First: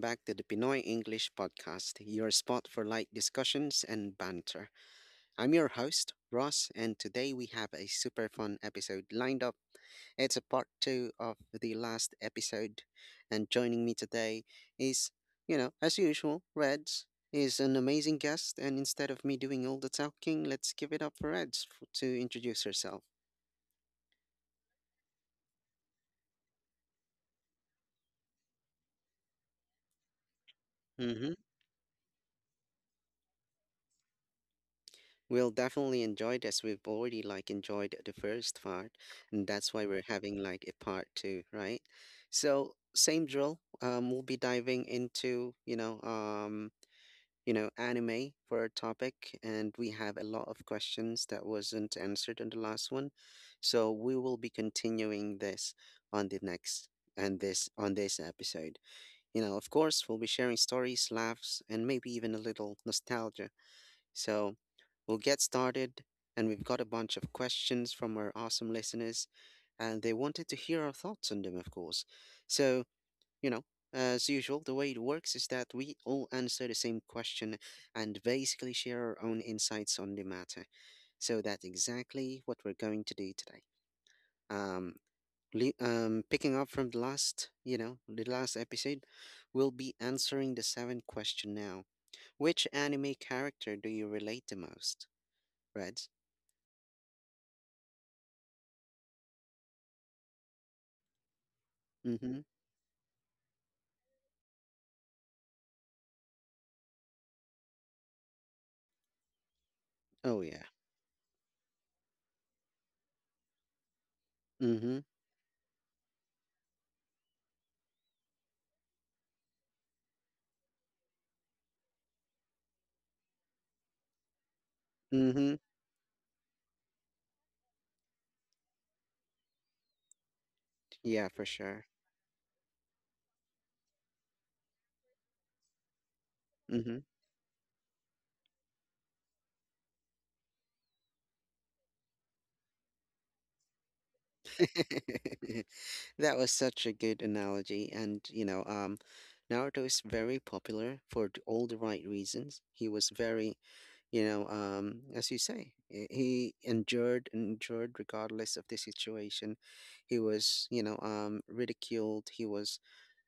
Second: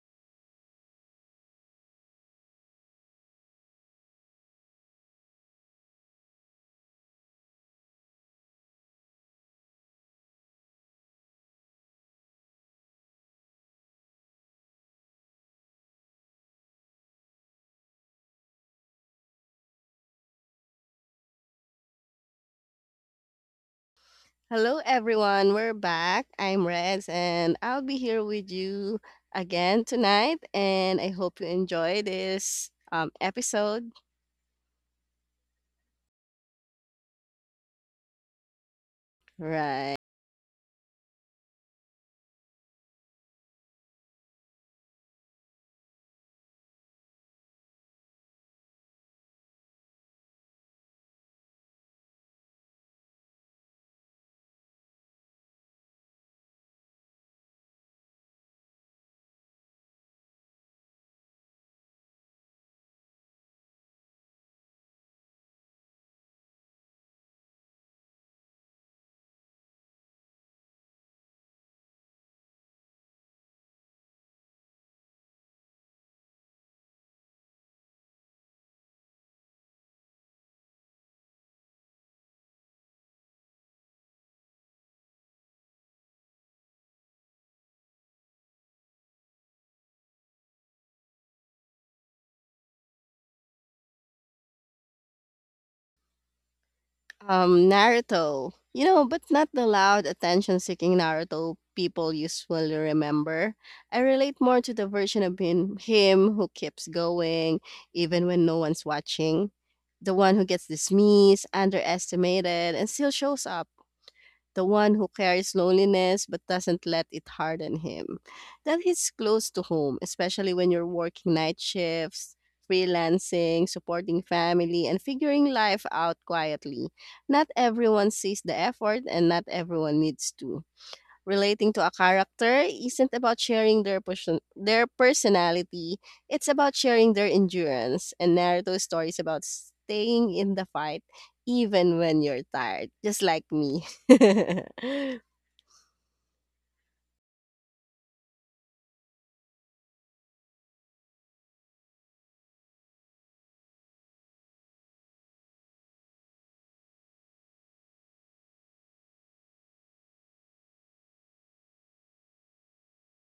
back to the Pinoy English Podcast, your spot for light discussions and banter. I'm your host, Ross, and today we have a super fun episode lined up. It's a part two of the last episode, and joining me today is, as usual, Reds is an amazing guest, and instead of me doing all the talking, let's give it up for Reds to introduce herself. Hello, everyone. We're back. I'm Reds, and I'll be here with you again tonight. And I Mm-hmm. hope you enjoy this episode. We'll definitely enjoy this. We've already like enjoyed the first part, and that's why Right. we're having like a part two, right? So same drill. We'll be diving into anime for our topic, and we have a lot of questions that wasn't answered in the last one, so we will be continuing this on the next and this on this episode. You know, of course, we'll be sharing stories, laughs, and maybe even a little nostalgia, so we'll get started. And we've got a bunch of questions from our awesome listeners, and they wanted to hear our thoughts on them, of course. So, you know, as usual, the way it works is that we all answer the same question and basically share our own insights on the matter. So that's exactly what we're going to do today. Um, picking up from the last, the last episode, we'll be answering the seventh question now. Which anime character do you relate the most, Reg? Naruto. You know, but not the loud, attention seeking Naruto people Mhm. usually remember. I relate more to the version of him who keeps going even when no one's watching. The one Oh, who yeah. gets dismissed, underestimated, and still shows up, the one Mhm. who carries loneliness but doesn't let it harden him. That hits close to home, especially when you're working night shifts, freelancing, supporting family, and figuring Mhm. life out quietly. Not everyone sees the effort, and not everyone needs to. Yeah, for Relating sure. to a character isn't about sharing their their personality. It's about Mhm. sharing their endurance. And Naruto stories about staying in the fight even when you're tired, just like me. That was such a good analogy. And, Naruto is very popular for all the right reasons. He was very, as you say, he endured and endured regardless of the situation. He was, ridiculed. He was.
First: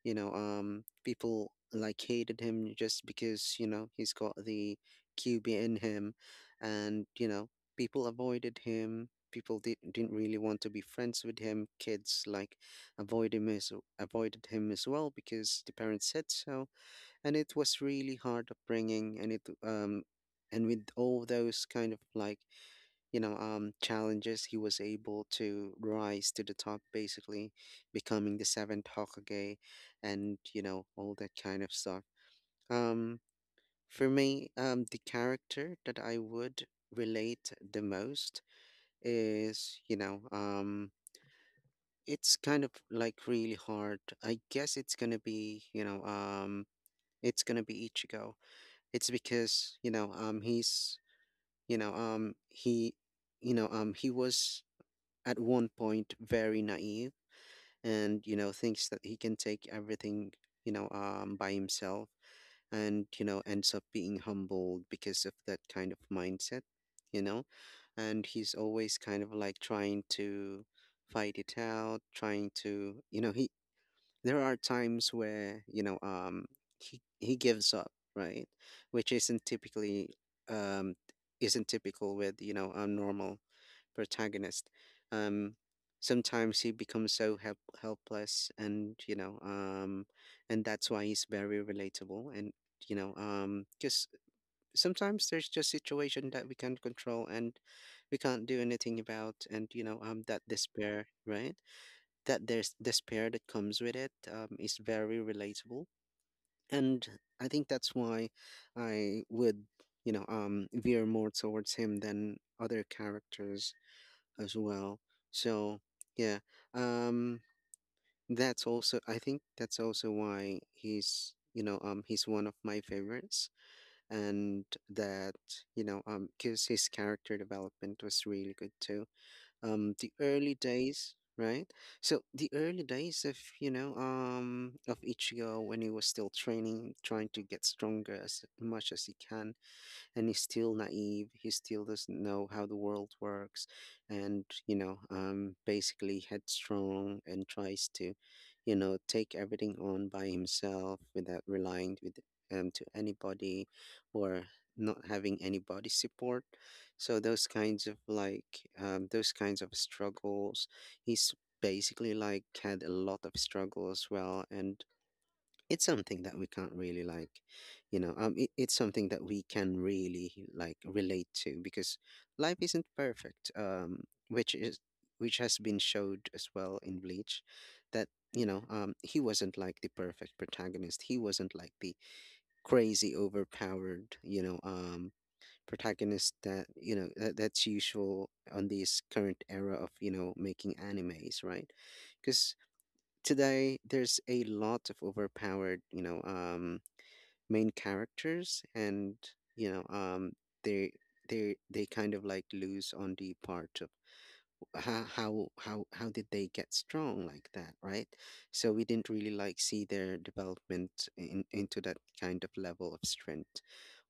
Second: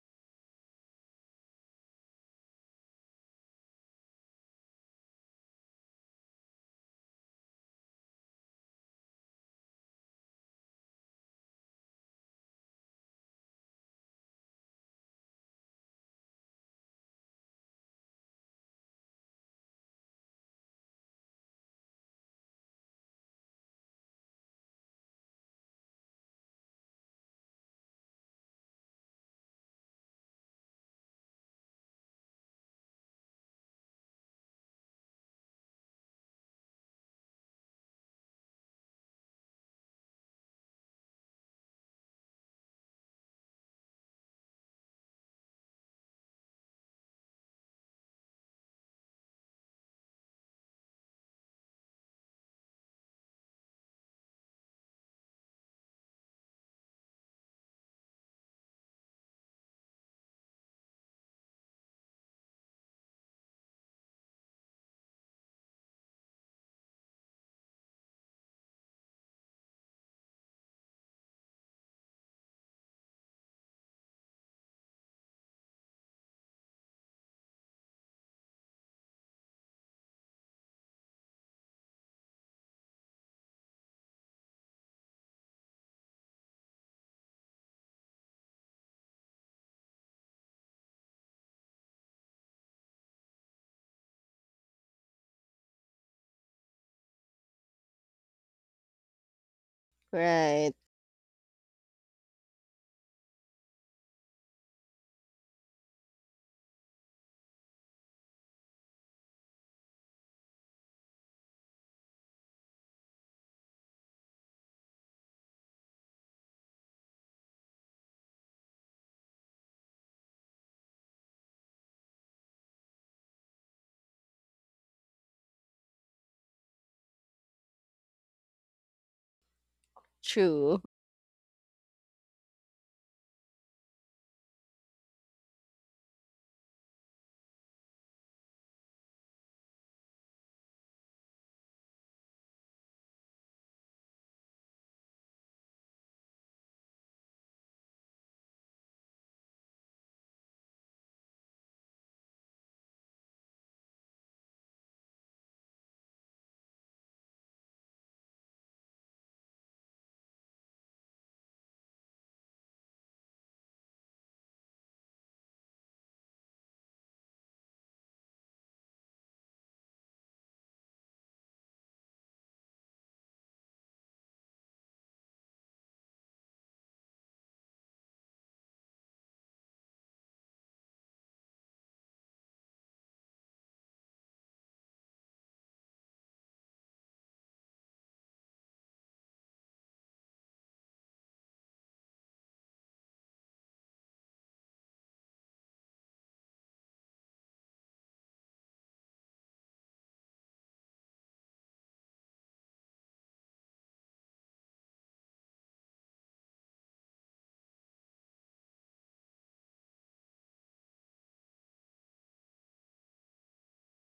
People like hated him just because you know he's got the QB in him, and you know people avoided him. Didn't really want to be friends with him. Kids like avoid him as, avoided him as well because the parents said so, and it was really hard upbringing. And with all those kind of like challenges, he was able to rise to the top, basically becoming the seventh Hokage, and you know all that kind of stuff. Um, for me, the character that I would relate the most is, it's kind of like really hard. I guess it's gonna be, it's gonna be Ichigo. It's because, he's, you know, he, you know, he was at one point very naive and you know thinks that he can take everything by himself, and you know ends up being humbled because of that kind of mindset, you know. And he's always kind of like trying to fight it out, trying to, he there are times where he gives up, right? Which isn't typically um isn't typical with you know a normal protagonist. Um, Sometimes he becomes so helpless, and and that's why he's very relatable. And because sometimes there's just situation that we can't control and we can't do anything about, and that Right. despair, right? That there's despair that comes with it, is very relatable, and I think that's why I would veer more towards him than other characters as well. So yeah, um, that's also, I think that's also why he's he's one of my favorites, and that because his character development was really good too. The early True. days. Right, so the early days of of Ichigo when he was still training, trying to get stronger as much as he can, and he's still naive. He still doesn't know how the world works, and basically headstrong and tries to, take everything on by himself without relying with to anybody, or not having anybody support. So those kinds of like those kinds of struggles, he's basically like had a lot of struggle as well, and it's something that we can't really like it's something that we can really like relate to because life isn't perfect, which is which has been showed as well in bleach, that he wasn't like the perfect protagonist, he wasn't like the crazy overpowered protagonist that that's usual on this current era of you know making animes, right? Because today there's a lot of overpowered main characters, and you know um they they kind of like lose on the part of how did they get strong like that, right? So we didn't really like see their development into that kind of level of strength,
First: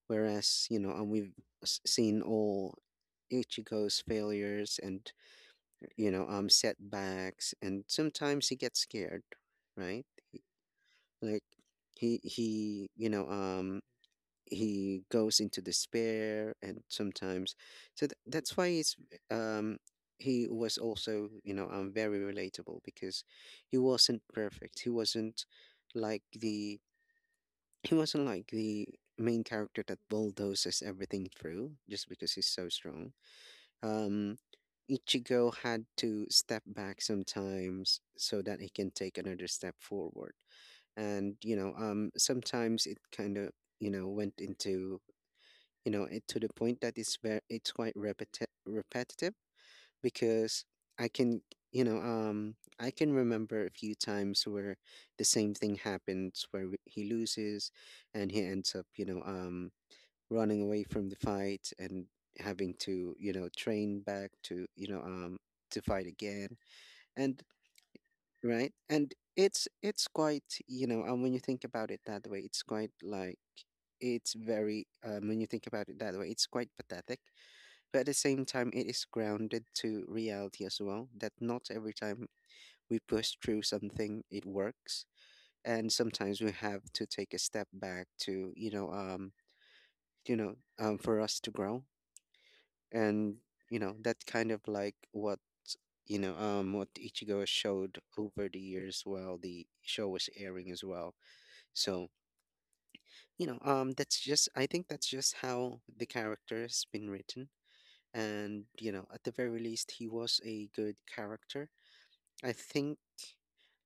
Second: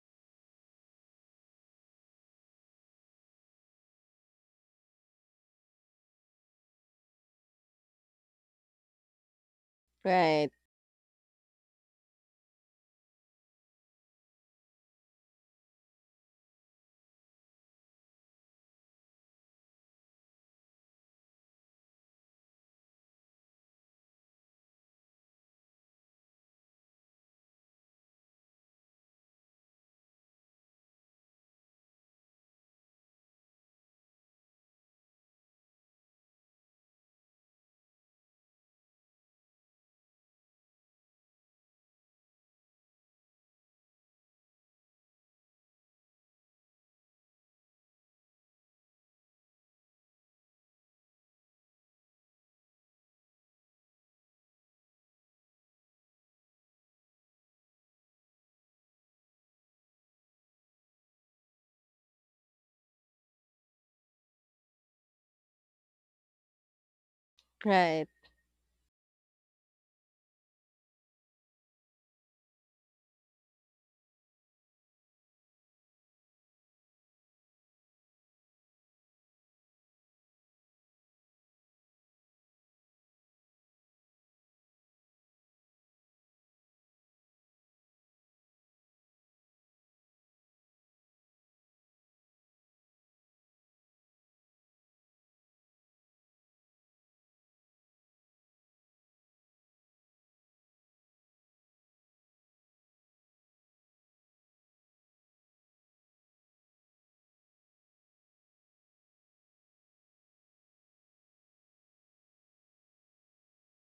whereas we've seen all ichigo's failures and setbacks, and sometimes he gets scared, right? Right. Like he he goes into despair and sometimes, so that's why it's um he was also very relatable because he wasn't perfect, like the he wasn't like the main character that bulldozes everything through just because he's so strong. um Ichigo had to step back sometimes so that he can take another step forward, and sometimes it kind of went into it to the point that it's very, it's quite repetitive, because I can I can remember a few times where the same thing happens, where he loses and he ends up running away from the fight and having to you know train back to to fight again, and Right. right? And it's quite, you know, and when you think about it that way, it's quite like it's very, when you think about it that way, it's quite pathetic. But at the same time, it is grounded to reality as well. That not every time we push through something, it works, and sometimes we have to take a step back to for us to grow, and you know that kind of like what what Ichigo showed over the years while the show was airing as well. So that's just, I think that's just how the character has been written, and you know at the very least he was a good character. I think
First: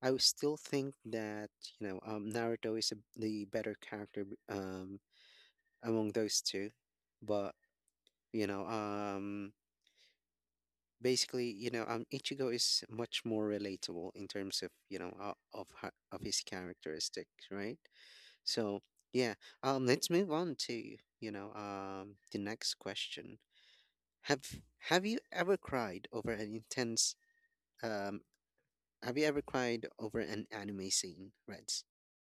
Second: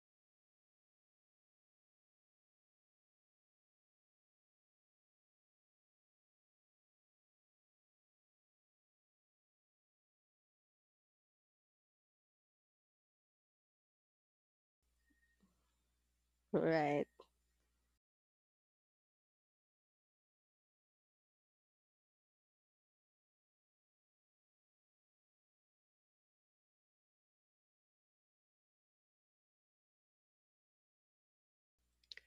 I would still think that Naruto is the better character among those two, but you know um basically, Ichigo is much more relatable in terms of, of her, of his Right. characteristics, right? So, yeah, let's move on to, the next question. Have Have you ever cried over an intense, um, have you ever cried over an anime scene, Reds?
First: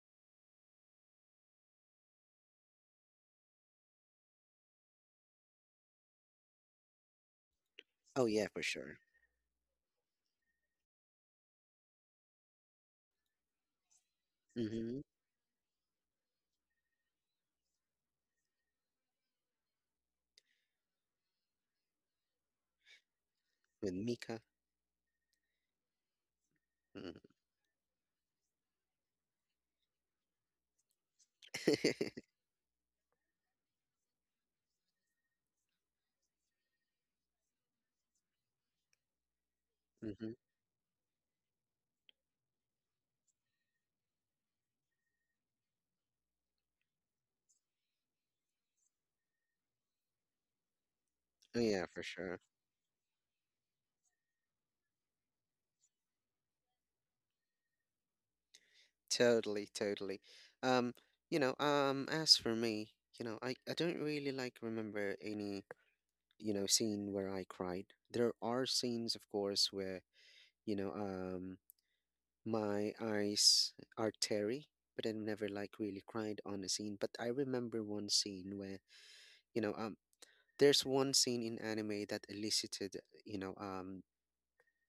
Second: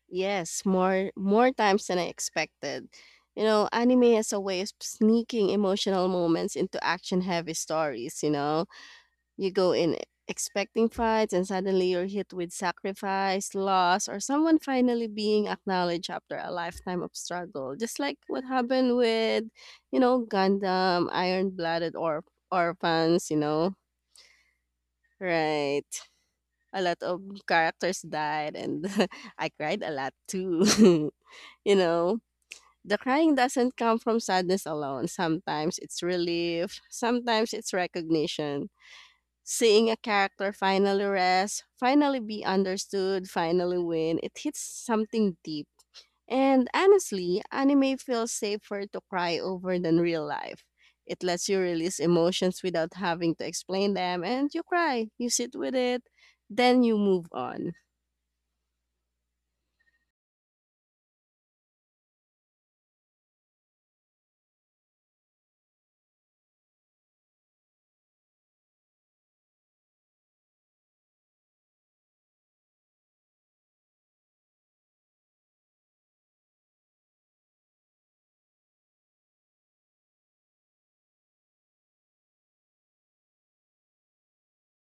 Yes, more times than I expected. You know, anime has a way of sneaking emotional moments into action-heavy stories, Oh you yeah, for know. sure. You go in expecting fights, and suddenly you're hit with sacrifice, loss, or someone Mm-hmm. finally being acknowledged after a lifetime of struggle. Just like what happened with, you know, Gundam, Iron Blooded or Orphans, you know, With Mika. right? A lot of Mm-hmm. characters died, and I cried a lot too, you know. The crying doesn't come from sadness alone. Sometimes it's relief, sometimes it's recognition. Seeing a character finally rest, finally be understood, finally win, it hits something deep. And honestly, anime feels safer to cry over than real life. It lets Oh you yeah, release for sure. emotions without having to explain them, and you cry, you sit with it, then you move on. Totally, totally. Um, as for me, you know, I don't really like remember any, scene where I cried. There are scenes, of course, where, you know, um, my eyes are teary, but I never like really cried on a scene. But I remember one scene where, you know, um, there's one scene in anime that elicited, you know, um,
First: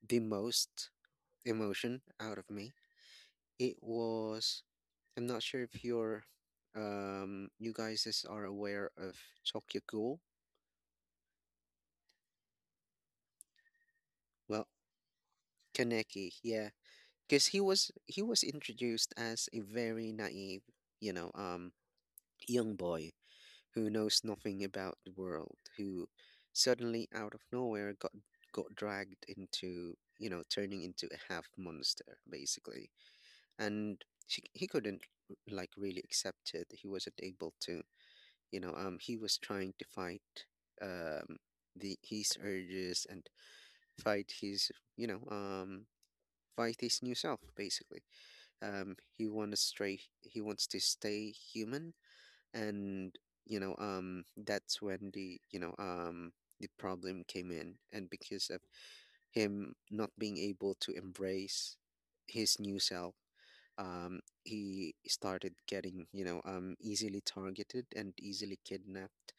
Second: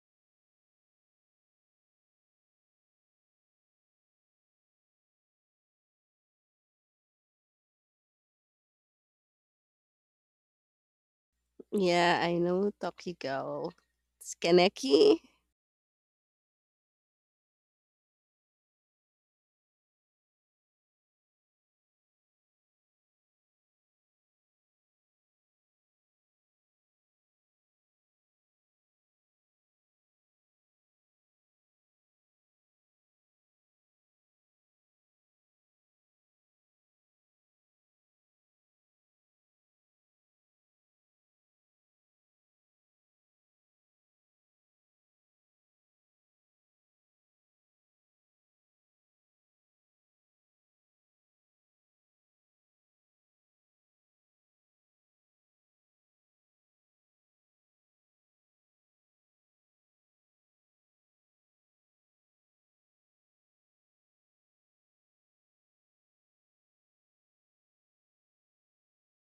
the most emotion out of me. It was, I'm not sure if you're, you guys are aware of Ghoul. Yeah, I know, Tokyo. Well, Skaneki? Kaneki, yeah, because he was introduced as a very naive, you know, um, young boy who knows nothing about the world, who suddenly out of nowhere got dragged into, turning into a half monster basically, and he couldn't like really accept it. He wasn't able to he was trying to fight um the his urges and fight his fight his new self basically. He wants to stay human, and that's when the you know the problem came in. And because of him not being able to embrace his new self, he started getting, easily targeted and easily kidnapped,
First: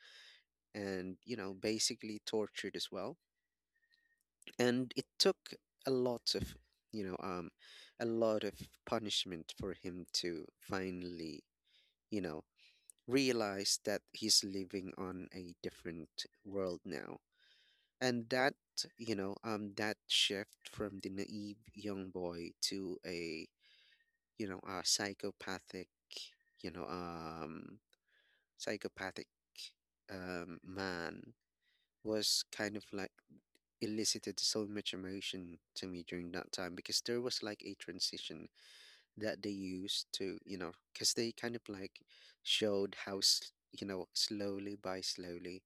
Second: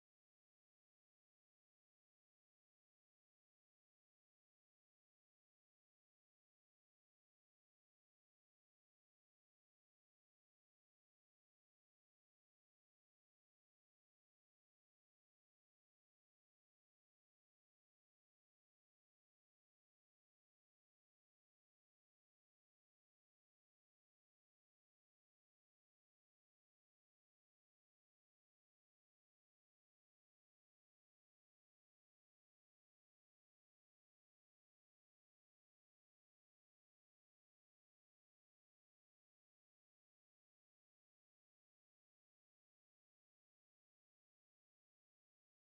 and you know, basically tortured as well. And it took a lot of, you know um a lot of punishment for him to finally, you know, realize that he's living on a different world now. And that, that shift from the naive young boy to a, you know, a psychopathic, you know um psychopathic man, was kind of like, elicited so much emotion to me during that time, because there was like a transition that they used to, you know, because they kind of like showed how, you know, slowly by slowly,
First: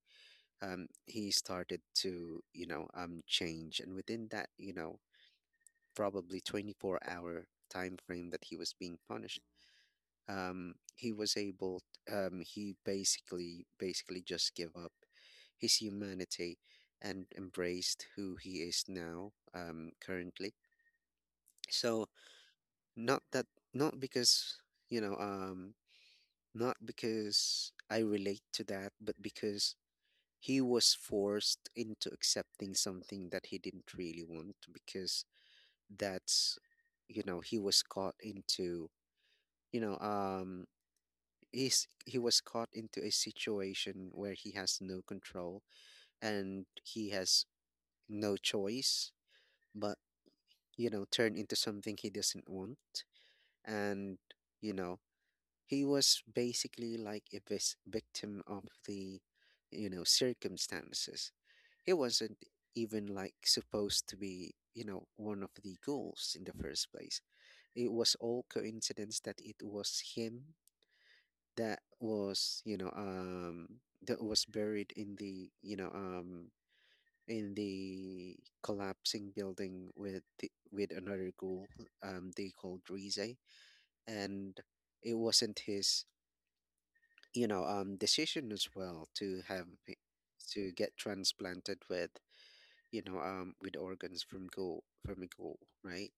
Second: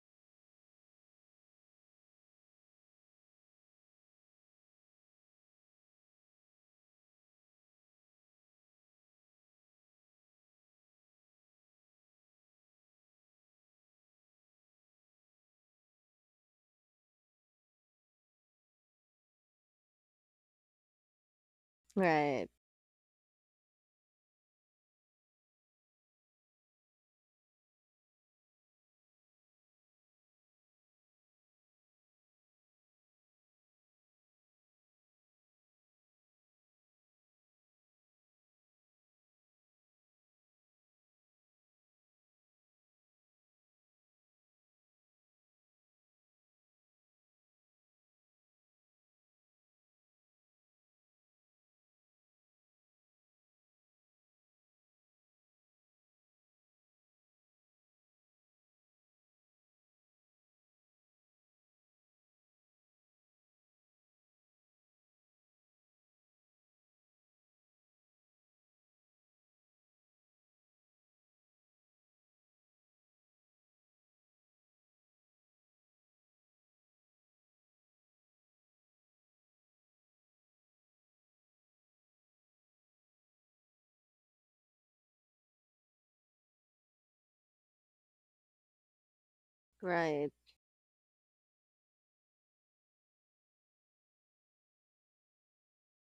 he started to, you know, change. And within that, you know, probably 24-hour hour time frame that he was being punished, he was able, he basically just gave up his humanity and embraced who he is now, currently. So Right, not that, not because, you know um not because I relate to that, but because he was forced into accepting something that he didn't really want. Because that's, you know, he was caught into, you know um he was caught into a situation where he has no control, and he has no choice but, you know, turn into something he doesn't want. And, you know, he was basically like a victim of the, you know, circumstances. He wasn't even like supposed to be, you know, one of the goals in the first place. It was all coincidence that it was him, that was, that was buried in the, in the collapsing building with the, with another ghoul, they called Rize. And it wasn't his, decision as well to have right, to get transplanted with, with organs from ghoul from a ghoul, right?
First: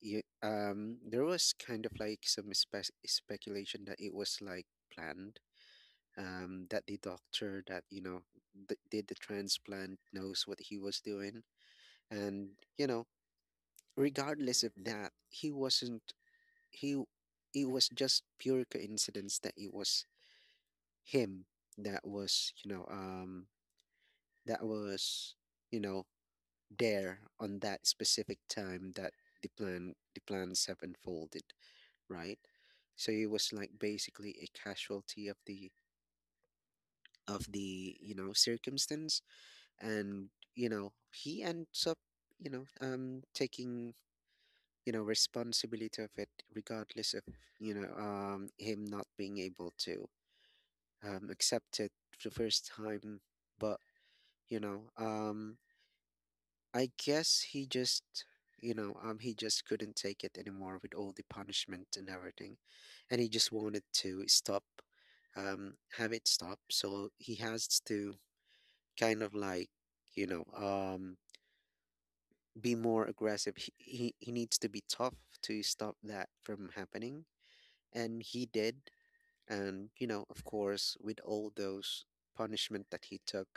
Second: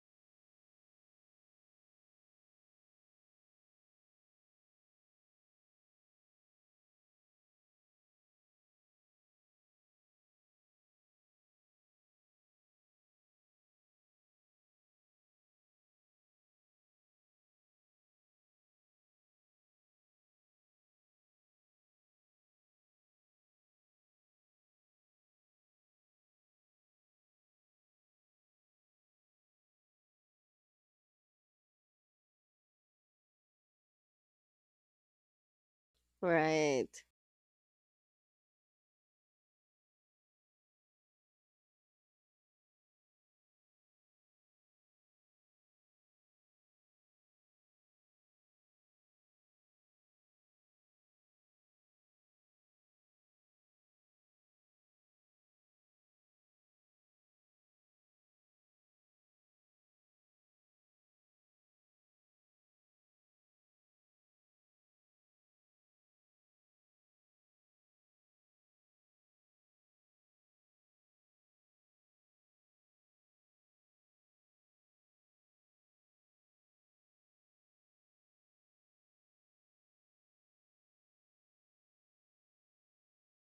There was kind of like some speculation that it was like planned. That the doctor that, you know, did the transplant knows what he was doing. And, you know, regardless of that, he wasn't, he, it was just pure coincidence that it was him, that was, that was, you know, there on that specific time that the plans have unfolded, right? So it was like basically a casualty of the, right, of the, you know, circumstance. And, you know, he ends up, taking, you know, responsibility of it, regardless of, him not being able to, accept it the first time. But, you know um I guess he just, he just couldn't take it anymore with all the punishment and everything. And he just wanted to stop, have it stop, so he has to, kind of like, you know um be more aggressive. He needs to be tough to stop that from happening, and he did. And you know, of course, with all those punishment that he took,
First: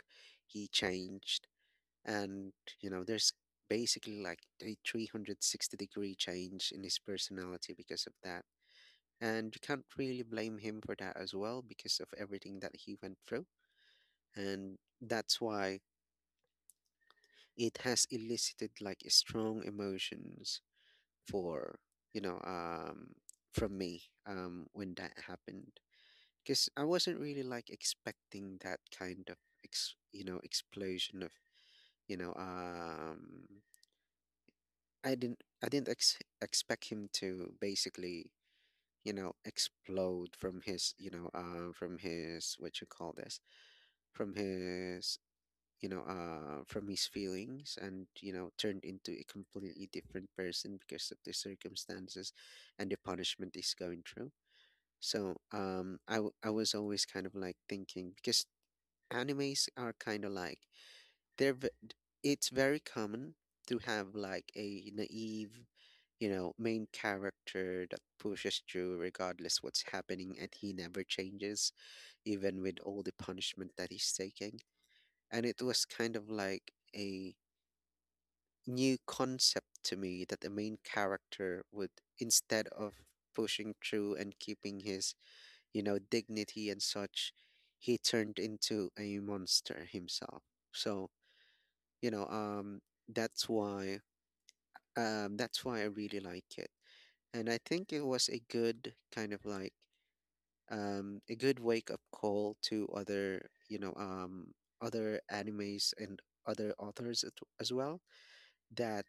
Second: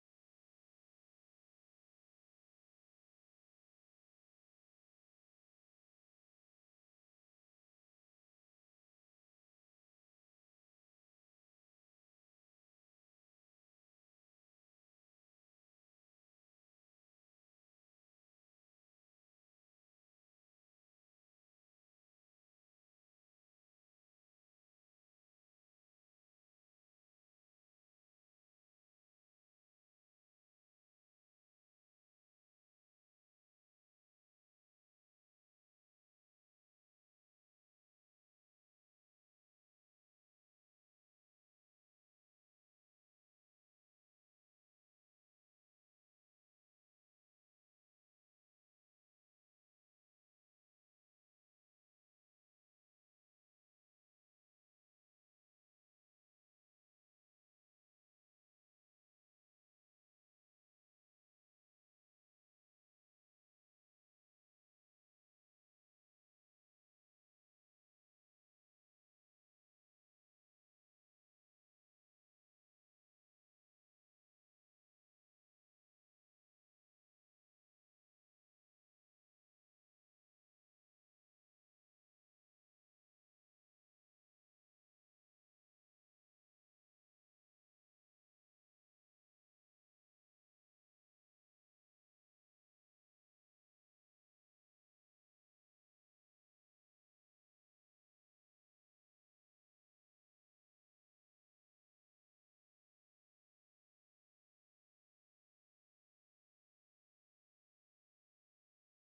he changed. And you know, there's basically like a 360-degree change in his personality because of that. And you can't really blame him for that as well because of everything that he went through. And that's why it has elicited like strong emotions for, you know um from me, when that happened. Because I wasn't really like expecting that kind of, you know, explosion of, you know um I didn't expect him to basically, you know, explode from his, from his, what you call this, from his, from his feelings, and, you know, turned into a completely different person because of the circumstances and the punishment he's going through. So, I was always kind of like thinking, because animes are kind of like, they're v- it's very common to have like a naive, you know, main character that pushes through regardless what's happening, and he never changes even with all the punishment that he's taking. And it was kind of like a new concept to me that the main character would, instead of pushing through and keeping his, you know, dignity and such, he turned into a monster himself. So, you know um that's why, that's why I really like it. And I think it was a good kind of like, a good wake up call to other, other animes and other authors as well, that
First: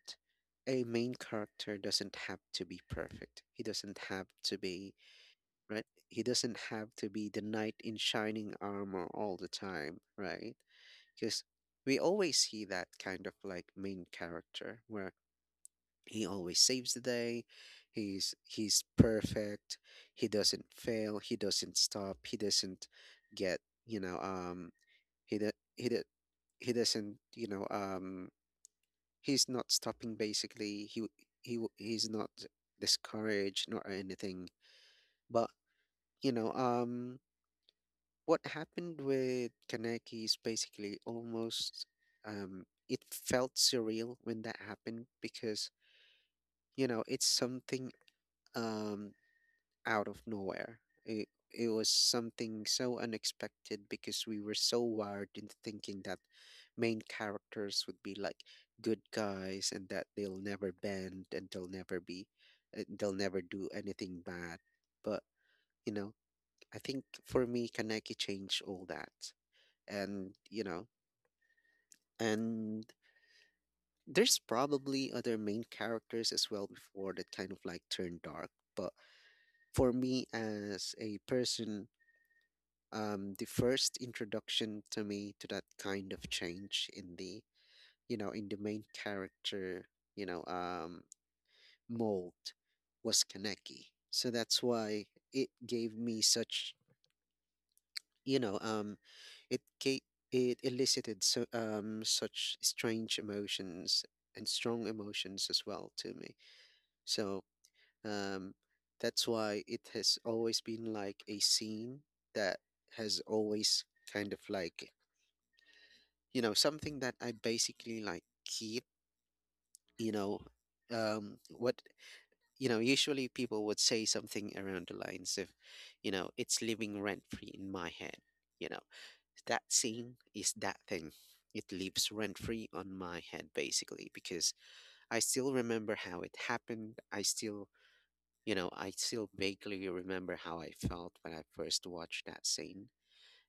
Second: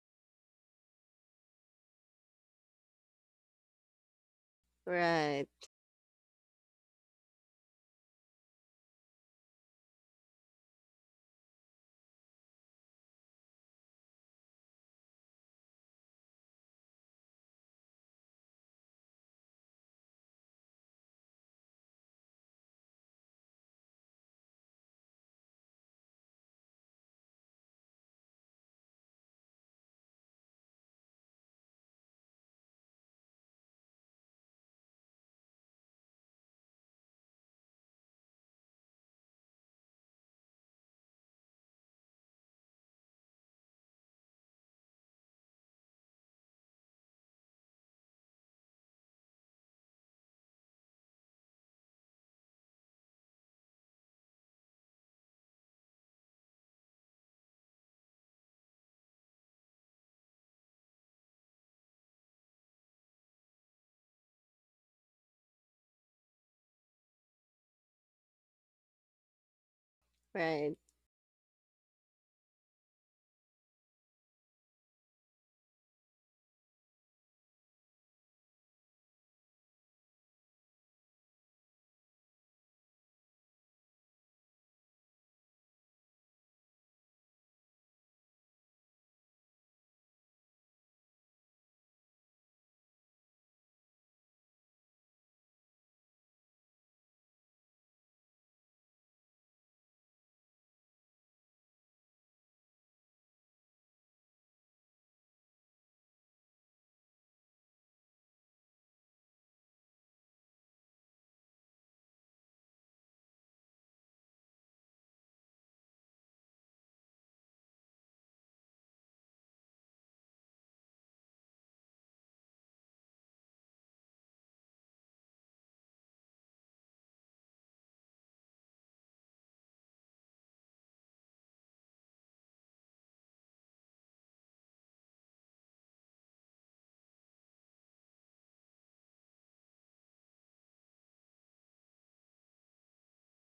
a main character doesn't have to be perfect. He doesn't have to be, right, right? He doesn't have to be the knight in shining armor all the time, right? Because we always see that kind of like main character where he always saves the day. He's perfect. He doesn't fail. He doesn't stop. He doesn't get, you know, um he do, he do, he doesn't, he's not stopping basically. He's not discouraged nor anything. But, you know um what happened with Kaneki is basically almost, um it felt surreal when that happened. Because, you know, it's something, um out of nowhere. It was something so unexpected, because we were so wired into thinking that main characters would be like good guys, and that they'll never bend, and they'll never be, they'll never do anything bad. But, you know, I think for me, Kaneki changed all that. And, you right. know, and there's probably other main characters as well before that kind of like turned dark. But for me, as a person, the first introduction to me to that kind of change in the, you know, in the main character, you know um, mold, was Kaneki. So that's why it gave me such, you know um, it ga- it elicited so, such strange emotions and strong emotions as well to me. So, um, that's why it has always been like a scene that has always kind of like, you know, something that I basically like keep, you know um what you know, usually people would say something around the lines of, you know, it's living rent free in my head, you know. That scene is that thing. It lives rent free on my head basically. Because I still remember how it happened. I still, you know, I still vaguely remember how I felt when I first watched that scene.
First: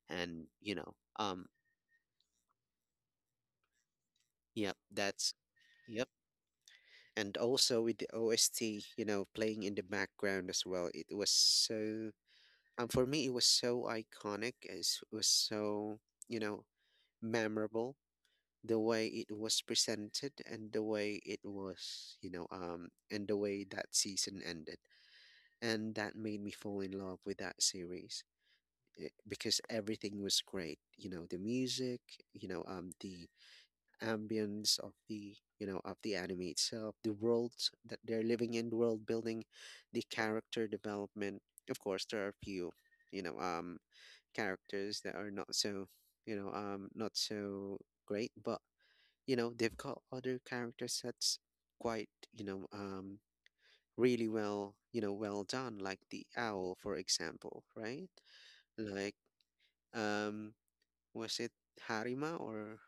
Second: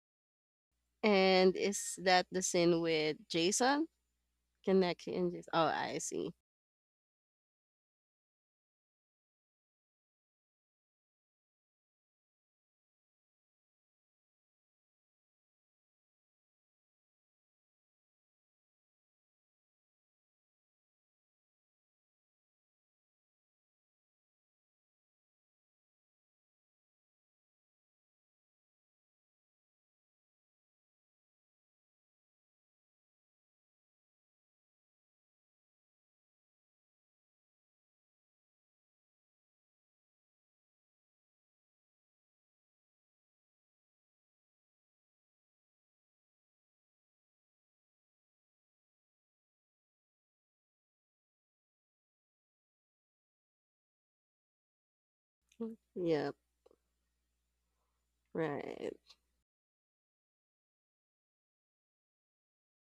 And you know um And is that the scene with Jason? yep, Connection that's, just oh, I yep. see. And also with the OST, you know, playing in the background as well. It was so, for me, it was so iconic. It was so, you know, memorable. The way it was presented, and the way it was, you know, and the way that season ended, and that made me fall in love with that series. Eh, because everything was great. You know, the music, the ambience of the, you know, of the anime itself, the world that they're living in, the world building, the character development. Of course, there are a few, you know um characters that are not so, not so great. But, you know, they've got other character sets quite, really well, you know, well done. Like the Yep, owl, for example, right? right. Like, um was it Harima or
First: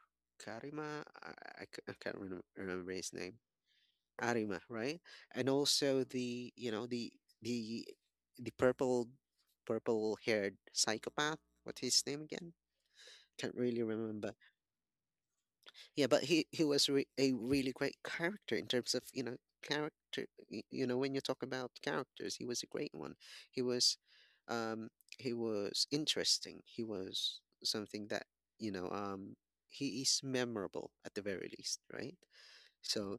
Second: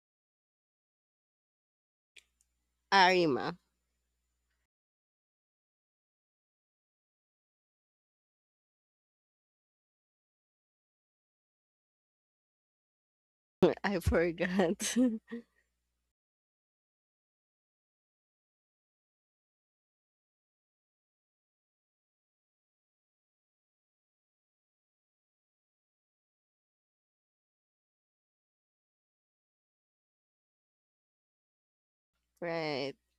Karima? I can't remember his name. Arima. Arima, right? And also the, you know, the the purple, haired psychopath. What's his name again? Can't really I remember. forgot. Yeah, but he was re a really great character in terms of, you know, character. You know, when you talk about characters, he was a great one. He was, um, he was interesting. He was something that, you know, um, he is memorable at the very least, right? Right. So,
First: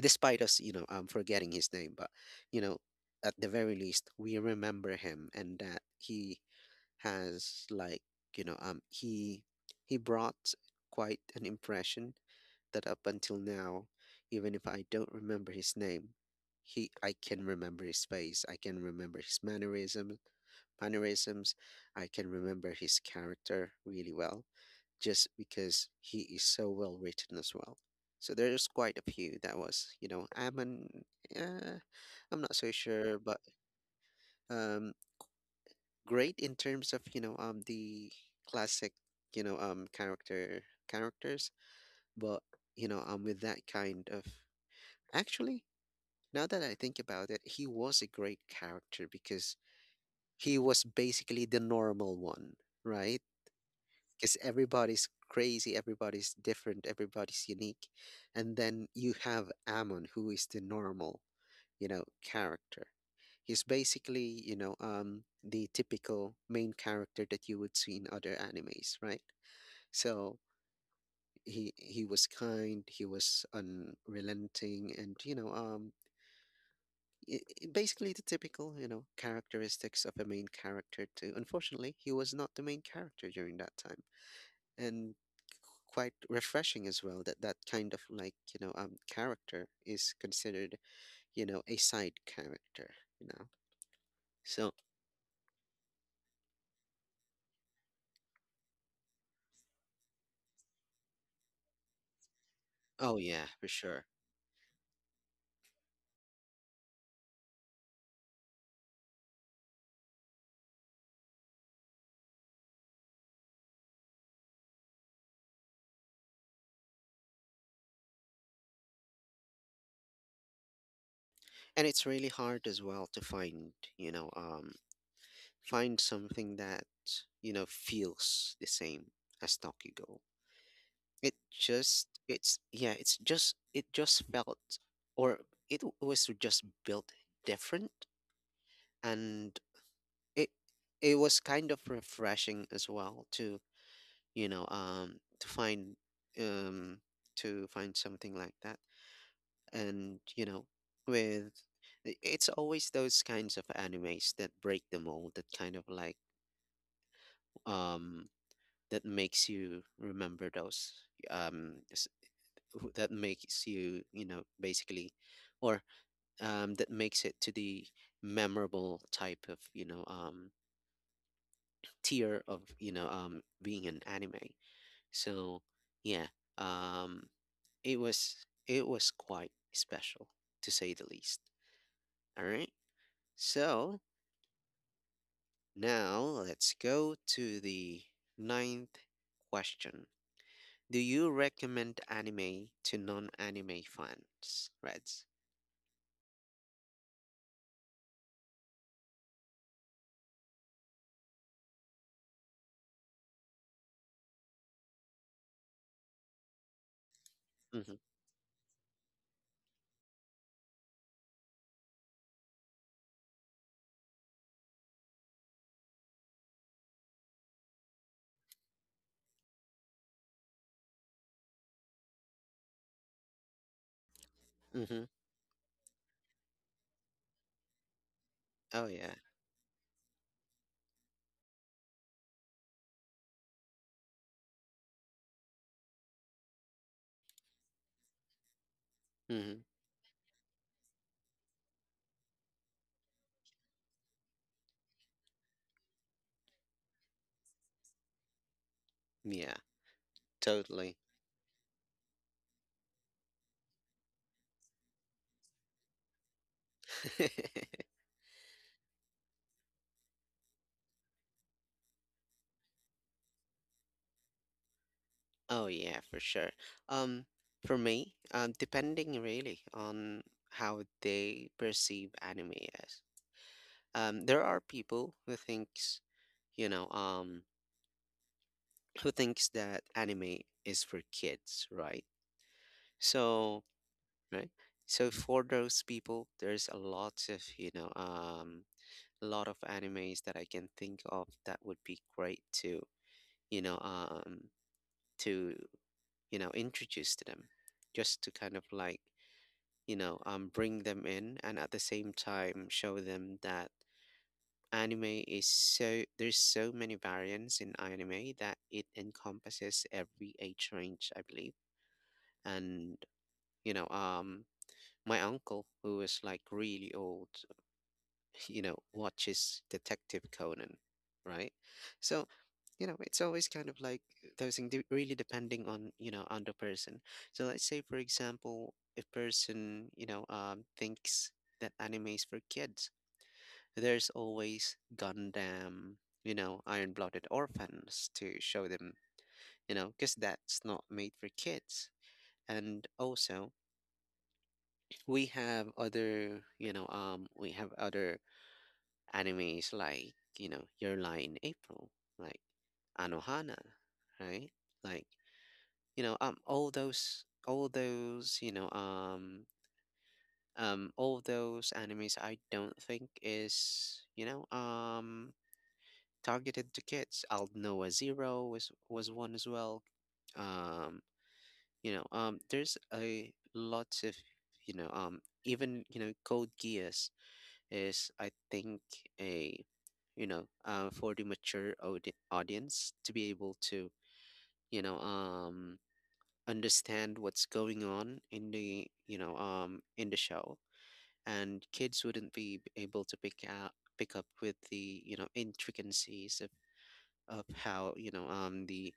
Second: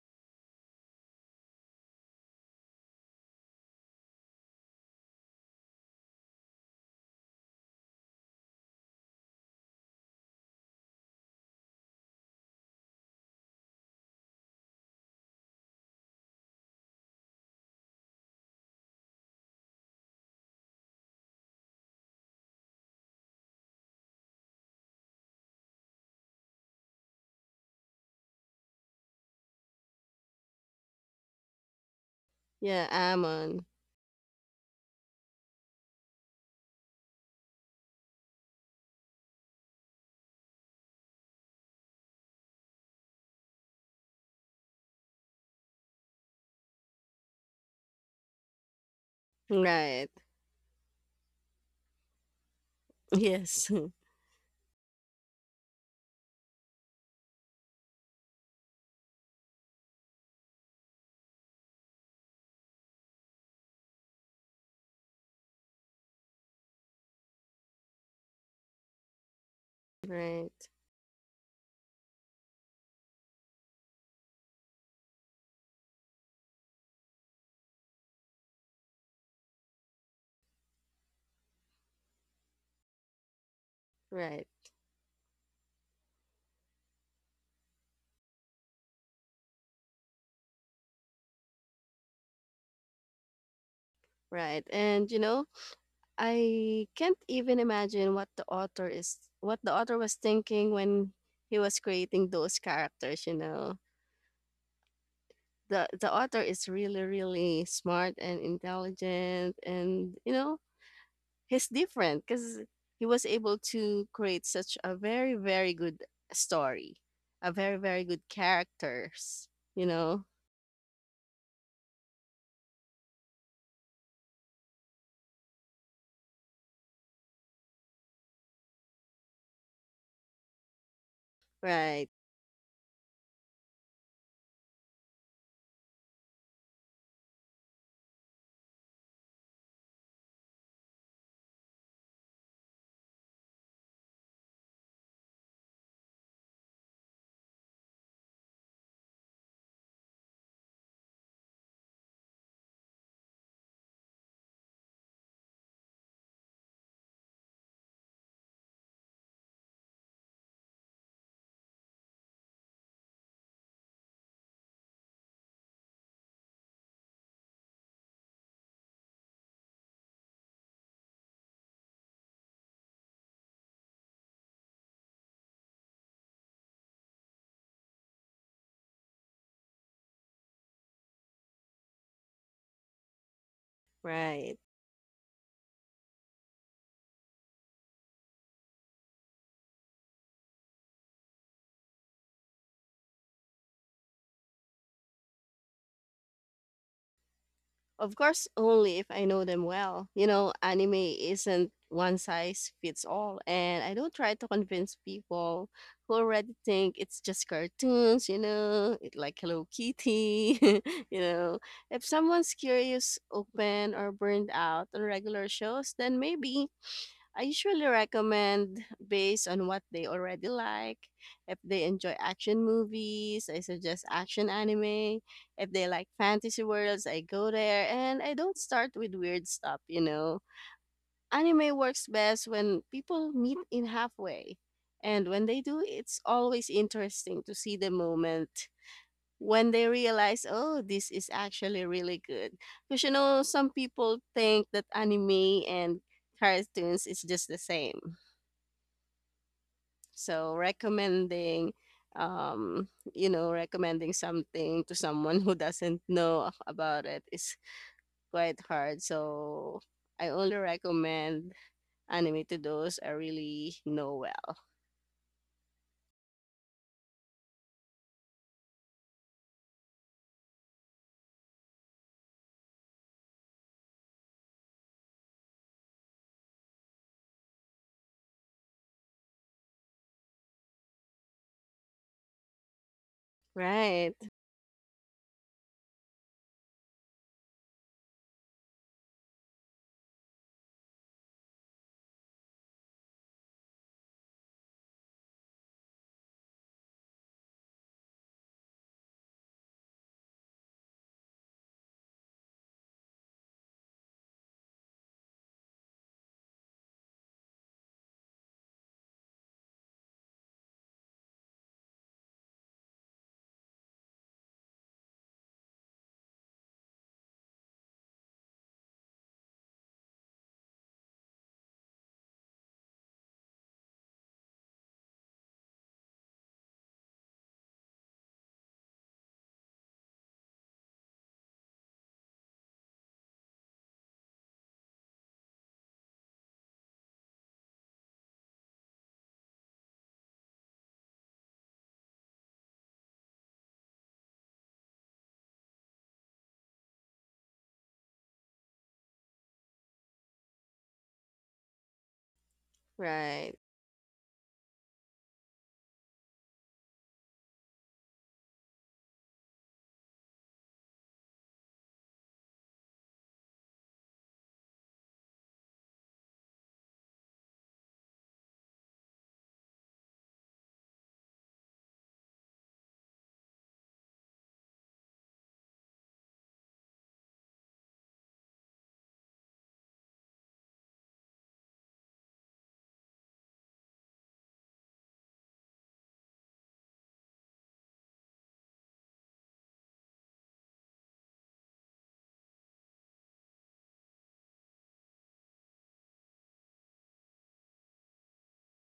despite us, forgetting his name, but, you know, at the very least, we remember him, and that he has like, you know um he he brought quite an impression, that up until now, even if I don't remember his name, he, I can remember his face. I can remember his mannerisms. Mannerisms. I can remember his character really well, just because he is so well written as well. So there's quite a few that was, you know, uh, I'm not so Yeah, sure, but, Amon. um, great in terms of, the classic, you know um character characters. But, with that kind of, actually, now that I think about it, he was a great character because Right. he was basically the normal one, right? Yes. Because everybody's crazy, everybody's different, everybody's unique, and then you have Ammon, who is the normal, you know, character. He's basically, you know, the typical main character that you would see in other animes, right? So Right. he was kind, he was unrelenting, and you know, i basically the typical, you know, characteristics of a main character too. Unfortunately, he was not the main character during that time. Right. And quite refreshing as well that that kind of like, character is considered, you know, a side character, you know. Right. So And you know, I can't even imagine what the author was thinking when he was creating those oh characters, you yeah, for know. sure. The author is really, really smart and intelligent and you know, he's different because he was able to create such a very very good story, a very very good characters, you know. And it's really hard as well to find, find something that, you know, feels the same as Go. It just, Right, it's, yeah, it's just, it just felt, or it was just built different. And it, it was kind of refreshing as well to, you know, um, to find, um, to find something like that. And you know, with it's always those kinds of animes that break the mold, that kind of like um that makes you remember those um s- that makes you, you know, basically, or that makes it to the memorable type of, tier of, being an anime. So yeah, um it was, it was quite special, to say the least. All right, so right. now let's go to the ninth question. Do you recommend anime to non-anime fans, Reds? Of course, only if I know them well. You know, anime isn't one size fits all and I don't try to convince people who already think it's just Mm-hmm. cartoons, you know, it like Hello Kitty. You know, if someone's curious, open or burned out on regular shows, then maybe. I usually recommend based on what they already like. If they enjoy action movies, I suggest action Mm-hmm. anime. If they like fantasy worlds, I go there and I don't Oh start with yeah. weird stuff, you know. Anime works best when people meet in halfway. And when they do, it's always interesting to see the moment Mm-hmm. when they realize, oh, this is actually really good. Because you know, some people think that anime and cartoons is just the same. Yeah, So totally. recommending, um, you know, recommending something to someone who doesn't know about it is quite hard. So I only recommend anime to those I really know well. Oh yeah, for sure. Um, for me, depending really on how they perceive anime as. There are people who thinks, you know, um, who thinks that anime is for kids, right? So Right, right? So for those people, there's a lot of, a lot of animes that I can think of that would be great to, you know, um, to, you know, introduce to them, just to kind of like, bring them in, and at the same time show them that anime is so, there's so many variants in anime that it encompasses every age range, I believe. And, you know, um, my uncle, who is like really old, you know, watches Detective Conan, right? So, you know, it's always kind of like those things, really depending on, you know, on the person. So let's say, for example, if person, thinks that anime is for kids, there's always Gundam, you know, Iron-Blooded Orphans to show them, you know, because that's not made for kids. And also, we have other, we have other anime is like, you know, Your Lie in April, like right, Anohana, right? Like, all those, all those animes I don't think is, targeted to kids. Al Noah Zero was one as well. Um, you know, there's a lots of, you know, um even, you know, Code Geass is, I think, a, for the mature audience to be able to, you know um understand what's going on in the, in the show. And kids wouldn't be able to pick out pick up with the, you know, intricacies of how, the,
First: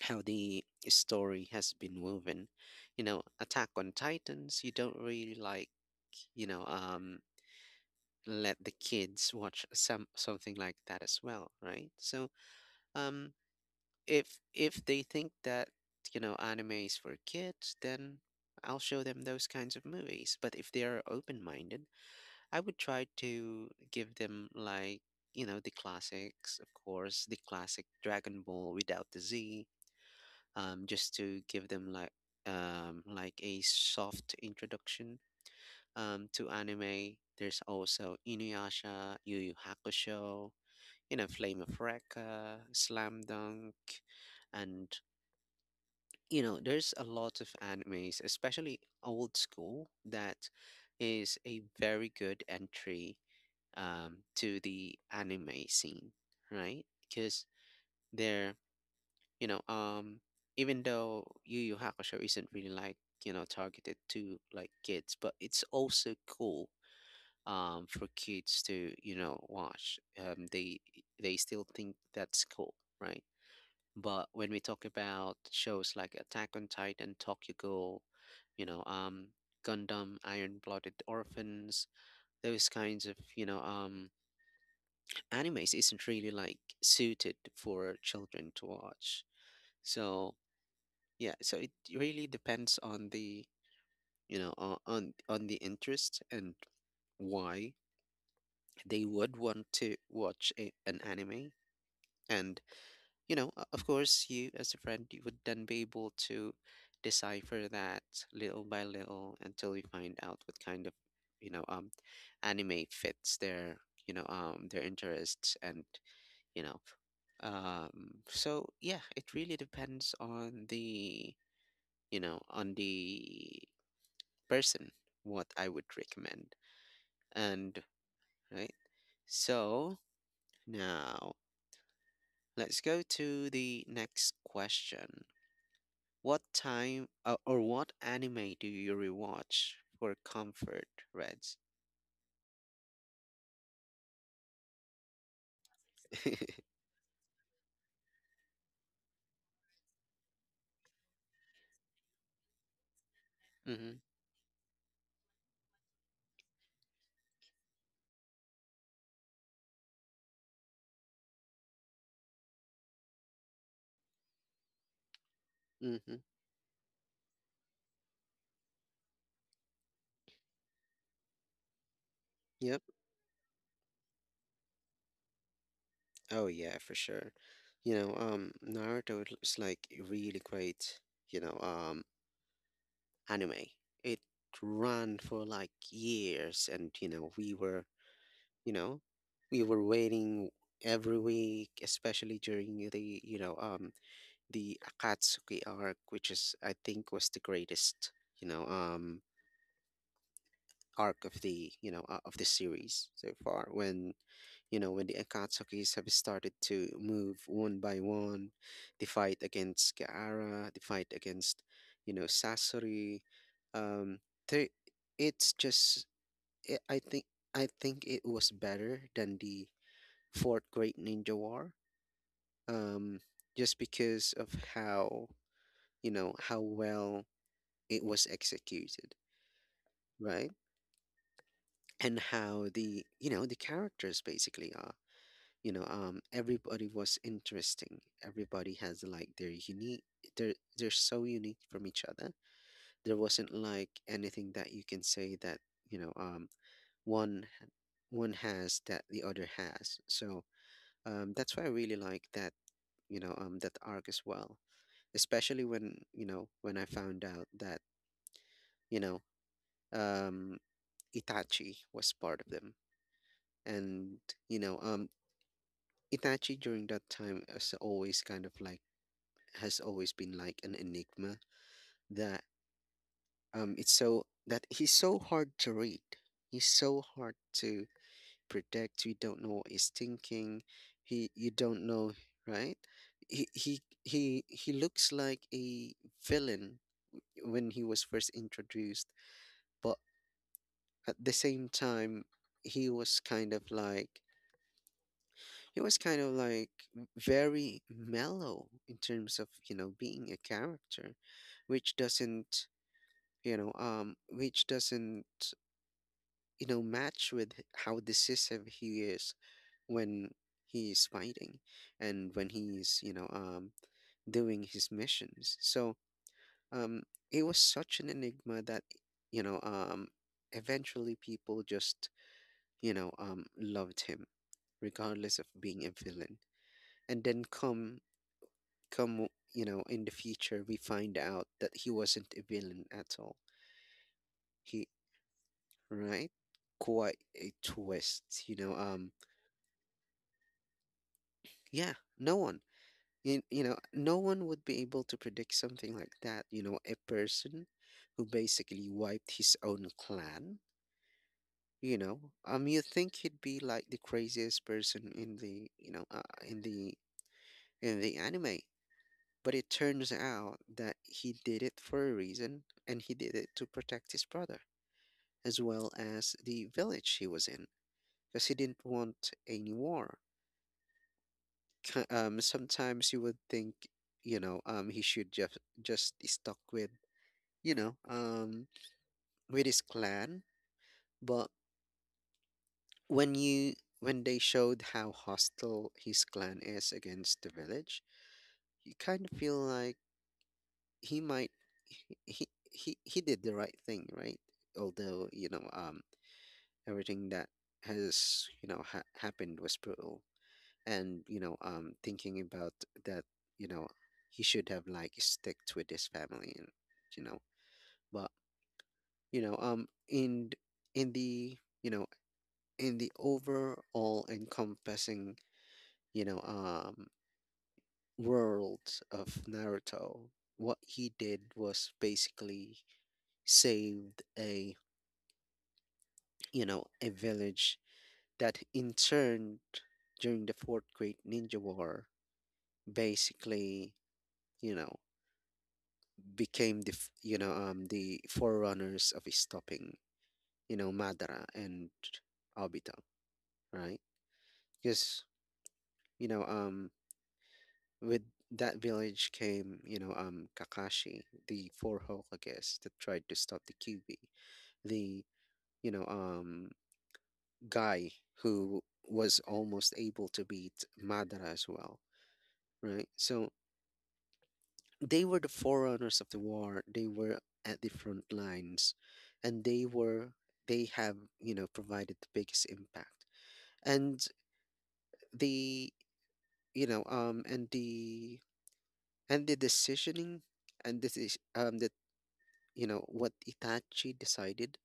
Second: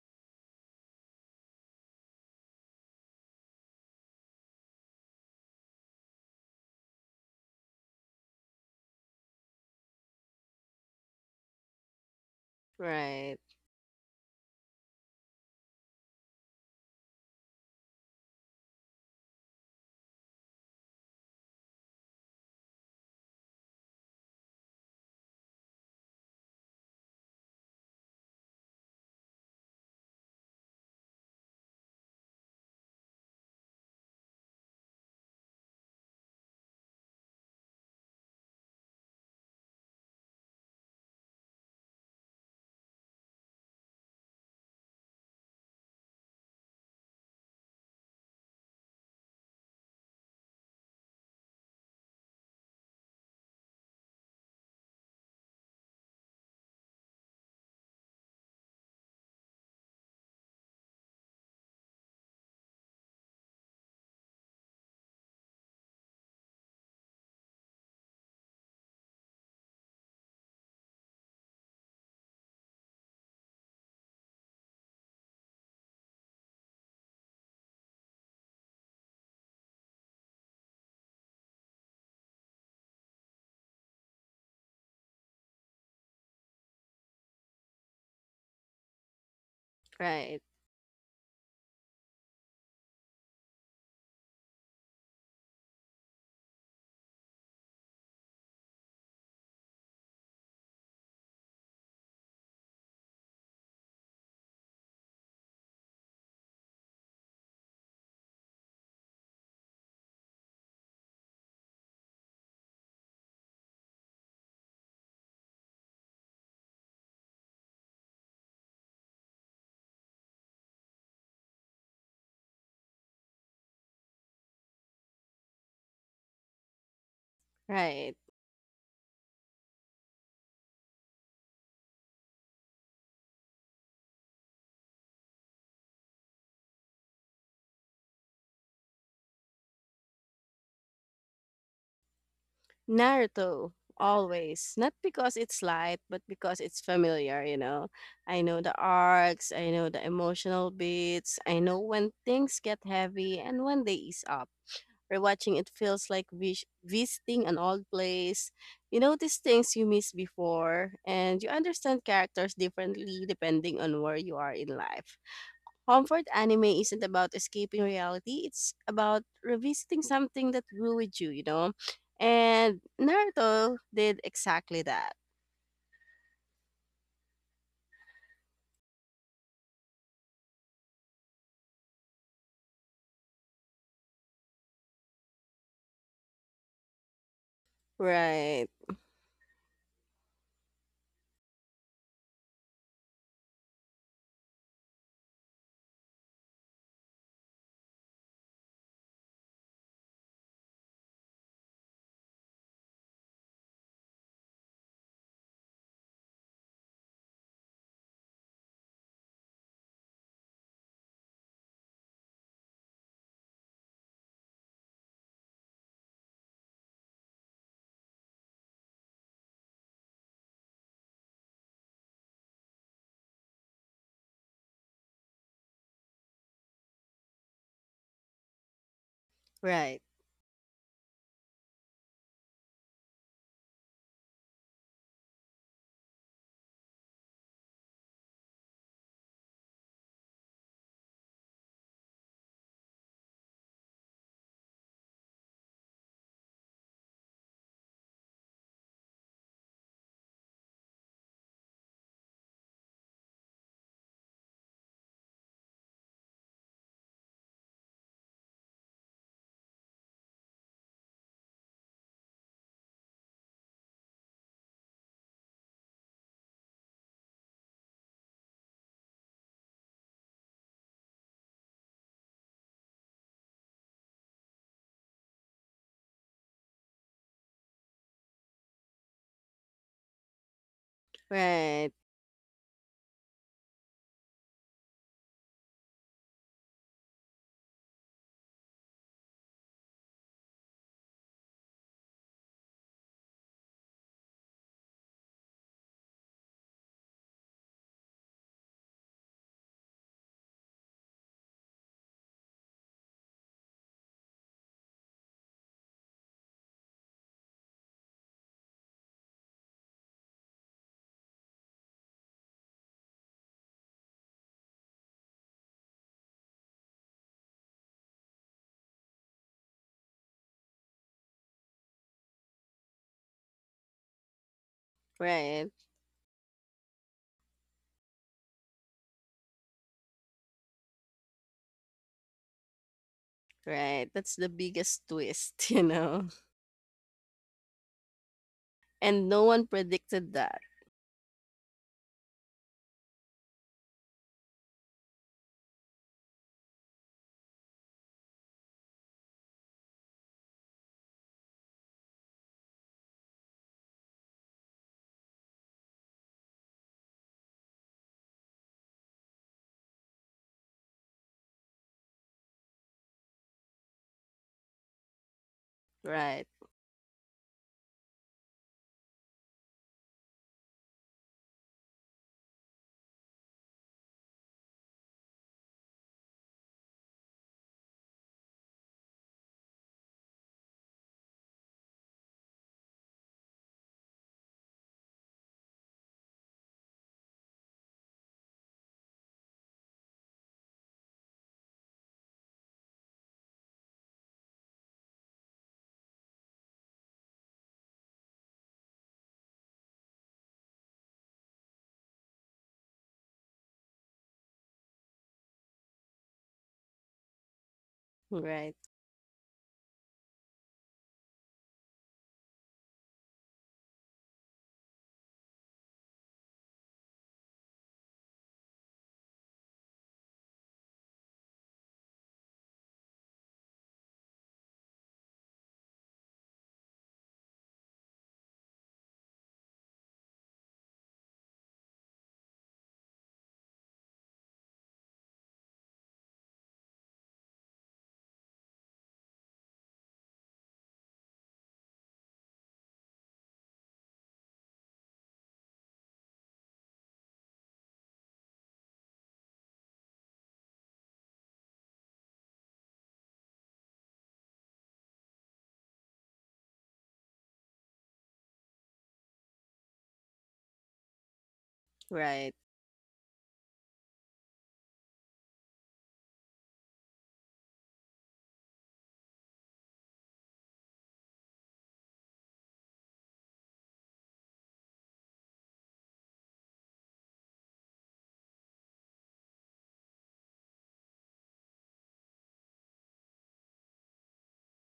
how the story has been woven. You know, Attack on Titans, you don't really like, you know um let the kids watch some something like that as well, right? So, um, right, if they think that, you know, anime is for kids, then I'll show them those kinds of movies. But if they are open minded, I would try to give them like, you know, the classics, of course, the classic Dragon Ball without the Z, just to give them like a soft introduction, to anime. There's also Inuyasha, Yu Yu Hakusho, you know, Flame of Recca, Slam Dunk, and you know, there's a lot of animes, especially old school, that is a very good entry, to the anime scene, right? Because they're, you know, um, even though Yu Yu Hakusho isn't really like, you know, targeted to like kids, but it's also cool, for kids to, you know, watch. They still think that's cool, right? But when we talk about shows like Attack on Titan, Tokyo Ghoul, you know, um, Gundam, Iron Blooded Orphans, those kinds of, animes isn't really like suited for children to watch. So right, yeah, so it really depends on the, on the interest, and why they would want to watch a, an anime. And you know, of course you, as a friend, you would then be able to decipher that little by little until you find out what kind of, you know um anime fits their, their interests. And you know so yeah, it really depends on the, you know, on the person, what I would recommend. And right. right, so now let's go to the next question. What time or what anime do you rewatch for comfort, Reds? Naruto always, not because it's light but because it's familiar, you know. I know the arcs, I know the emotional beats, I know when things get heavy and when they Mm-hmm. ease up. Rewatching it feels like visiting an old place. You notice things you missed before, and you understand characters differently depending on where you are in life. Mm-hmm. Comfort anime isn't about escaping reality, it's about revisiting something that grew with you, you know? And Yep. Naruto did exactly that. Oh yeah, for sure. Naruto is like a really great, you know, um, anime. It ran for like years, and, you know, we were, Right, you know, we were waiting every week, especially during the, the Akatsuki arc, which is, I think, was the greatest, you know, um, arc of the, of the series so far. When you know, when the Akatsukis have started to move one by one, the fight against Gaara, the fight against, you know, Sasori, um, they, it's just I I think I think it was better than the Fourth Great Ninja War, um, just because of how, you know, how well it was executed, right, right? And how the, you know, the characters basically are. You know, everybody was interesting. Everybody has like their unique. They're so unique from each other. There wasn't like anything that you can say that, you know um one one has that the other has. So that's why I really like that, that arc as well, especially when, you know, when I found out that, you know um, Itachi was part of them. And you know um Itachi during that time has always kind of like has always been like an enigma that, it's so that he's so hard to read, he's so hard to predict. You don't know what he's thinking, he, you don't right, know, right? He looks like a villain when he was first introduced, but at the same time he was kind of like, he was kind of like very mellow in terms of, you know, being a character, which doesn't, which doesn't, you know, match with how decisive he is when he's fighting, and when he's, doing his missions. So, um, it was such an enigma that, you know, um, eventually people just, loved him, regardless of right, being a villain. And then come you know, in the future we find out that he wasn't a villain at all. right. That's the He biggest twist, you know? right, quite a twist, you know. And no one predicted that. Yeah, no one, you know, no one would be able to predict something like that. You know, a person who basically wiped his own clan, you know you think he'd be like the craziest person in the, in the, in the anime, but it turns out that he did it for a reason, and he did it to protect his brother as well as Right, the village he was in, because he didn't want any war. Sometimes you would think, he should just stuck with, you know, um, with his clan. But when you, when they showed how hostile his clan is against the village, you kind of feel like he might, he did the right thing, right? Although, everything that has, you know, happened was brutal. And thinking about that, you know he should have like sticked with his family and, you know but, right, in the, in the overall encompassing, you know um world of Naruto, what he did was basically saved a, you know, a village that in turn, during the Fourth Great Ninja War, basically, you know, became the, the forerunners of stopping, you know, Madara and Obito, right? Because you know um with that village came, Kakashi, the four Hokages that tried to stop the Kyuubi, the, you know um guy who was almost able to beat Madara as well, right. right? So they were the forerunners of the war. They were at the front lines, and they have, you know, provided the biggest impact. And the, and the, and the decisioning, and this is, that, you know, what Itachi decided,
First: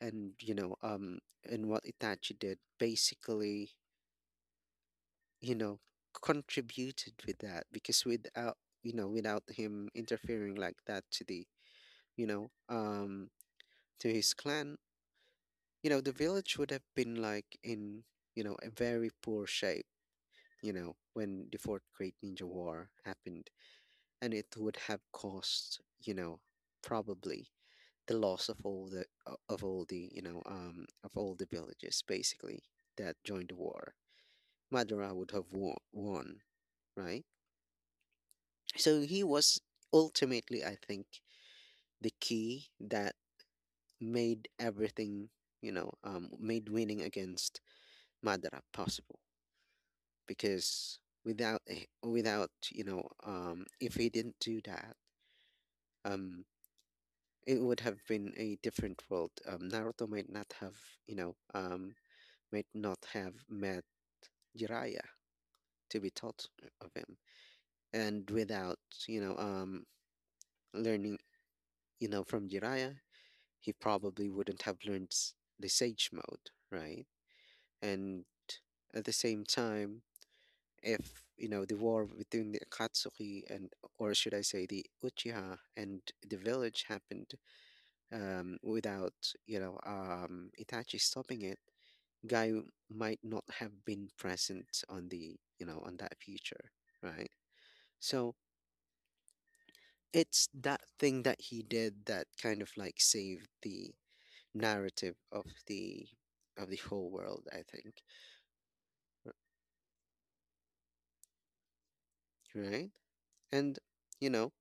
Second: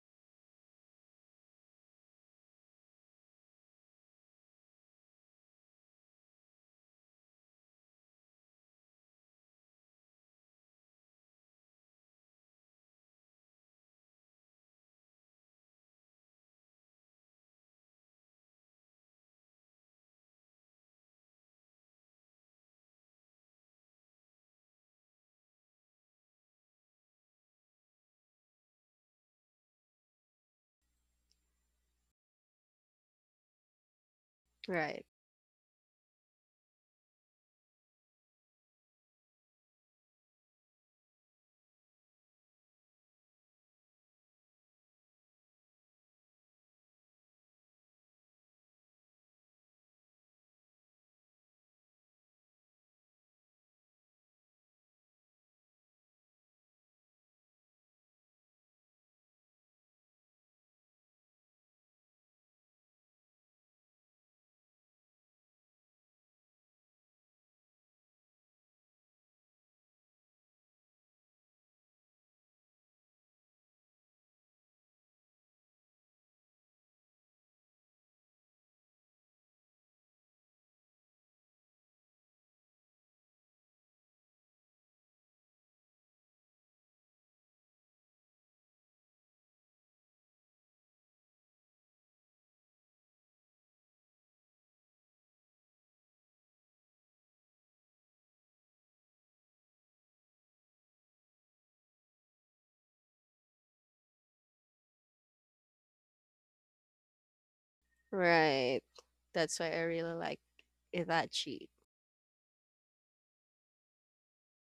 and and what Itachi did basically, you know, contributed with that, because without, you know, without him interfering like that to the, you know um to his clan, you know, the village would have been like in, you know, a very poor shape, you know, when the Fourth Great Ninja War happened. And it would have caused, you know, probably the loss of all the, of all the, of all the villages basically that joined the war. Right, Madara would have won, right? So he was ultimately, I think, the key that made everything, made winning against Madara possible because without if he didn't do that um it would have been a different world. Naruto might not have you know um might not have met Jiraiya to be taught of him. And without you know um learning, from Jiraiya, he probably wouldn't have learned the sage mode, right? And at the same time, if you know the war between the Akatsuki and, or should I say the Uchiha and the village happened, without Itachi stopping it, Guy might not have been present on the you know on that future, right? So it's that thing that he did that kind of like saved the narrative of the whole world, I think, right. r- That's why I really like Hibachi. right? And you know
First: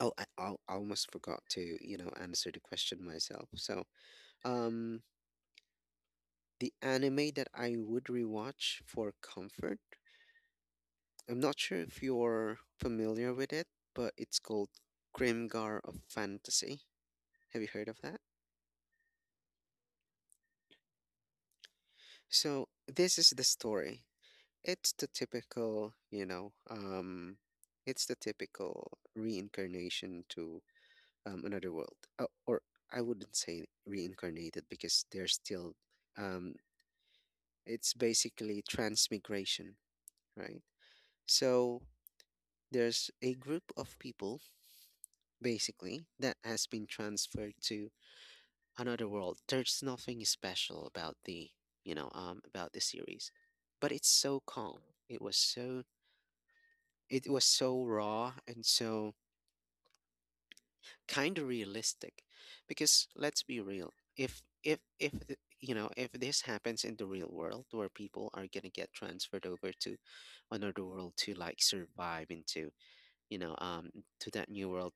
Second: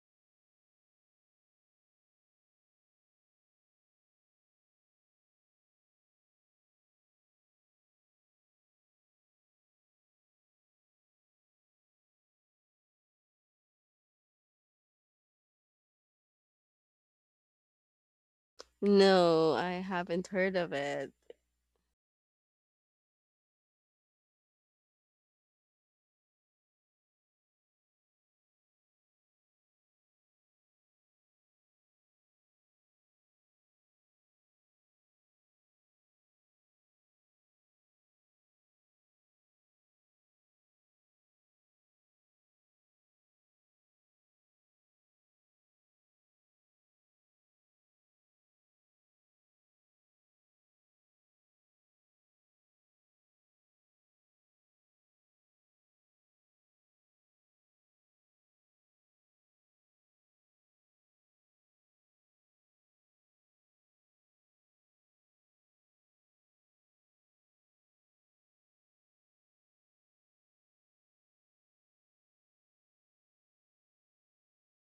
oh, I almost forgot to, answer the question myself. So, um, the anime that I would rewatch for comfort, I'm not sure if you're familiar with it, but it's called Grimgar of Fantasy. Have you heard of that? No, I haven't heard of it. So, this is the story. It's the typical, it's the typical reincarnation to, another world. Oh, or I wouldn't say reincarnated because they're still um it's basically transmigration, right? So there's a group of people, basically, that has been transferred to another world. There's nothing special about the about the series, but it's so calm. It was so, it was so raw and so kind of realistic, because let's be real. If if this happens in the real world, where people are going to get transferred over to another world to like survive into you know um to that new world,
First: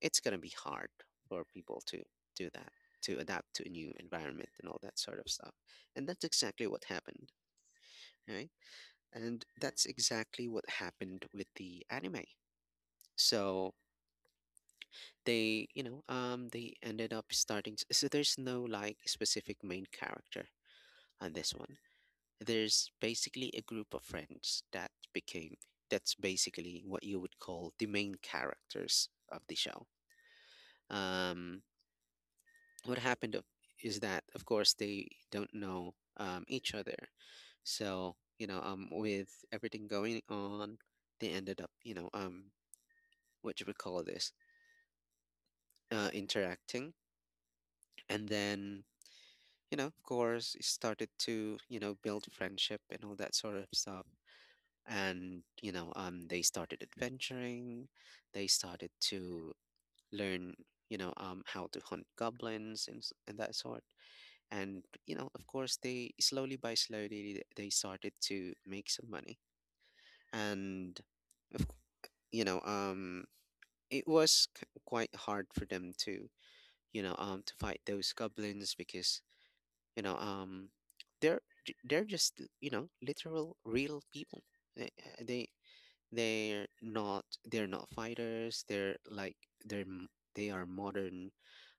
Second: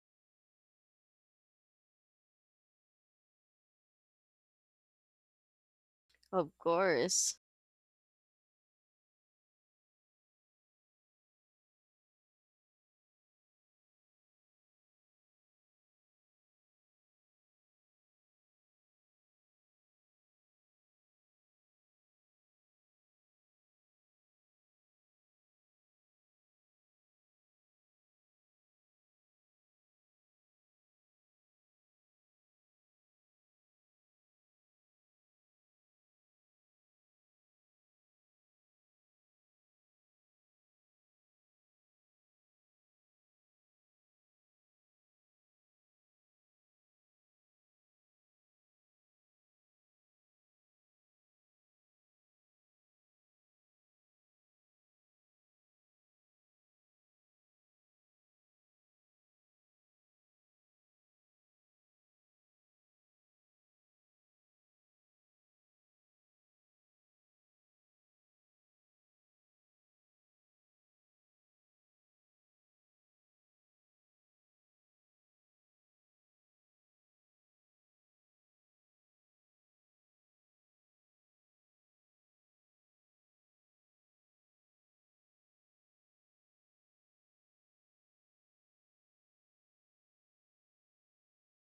it's going to be hard for people to do that, to adapt to a new environment and all that sort of stuff. And that's Of exactly what happened, course. right? And that's exactly what happened with the anime. So they you know they ended up starting so there's no like specific main character on this one. There's basically a group of friends that became, that's basically what you would call the main characters of the show. um what happened is that of course they don't know each other. So with everything going on, they ended up, what do we call this, uh, interacting. And then, of course, it started to, build friendship and all that sort of stuff. And, they started adventuring. They started to learn, how to hunt goblins and, and that sort. And, of course, they slowly by slowly, they started to make some money. And, of, c- you know, um, it was quite hard for them to, to fight those goblins, because you know um they're they're just, literal real people. They they, they're not, they're not fighters. They're like, they're m- they are modern,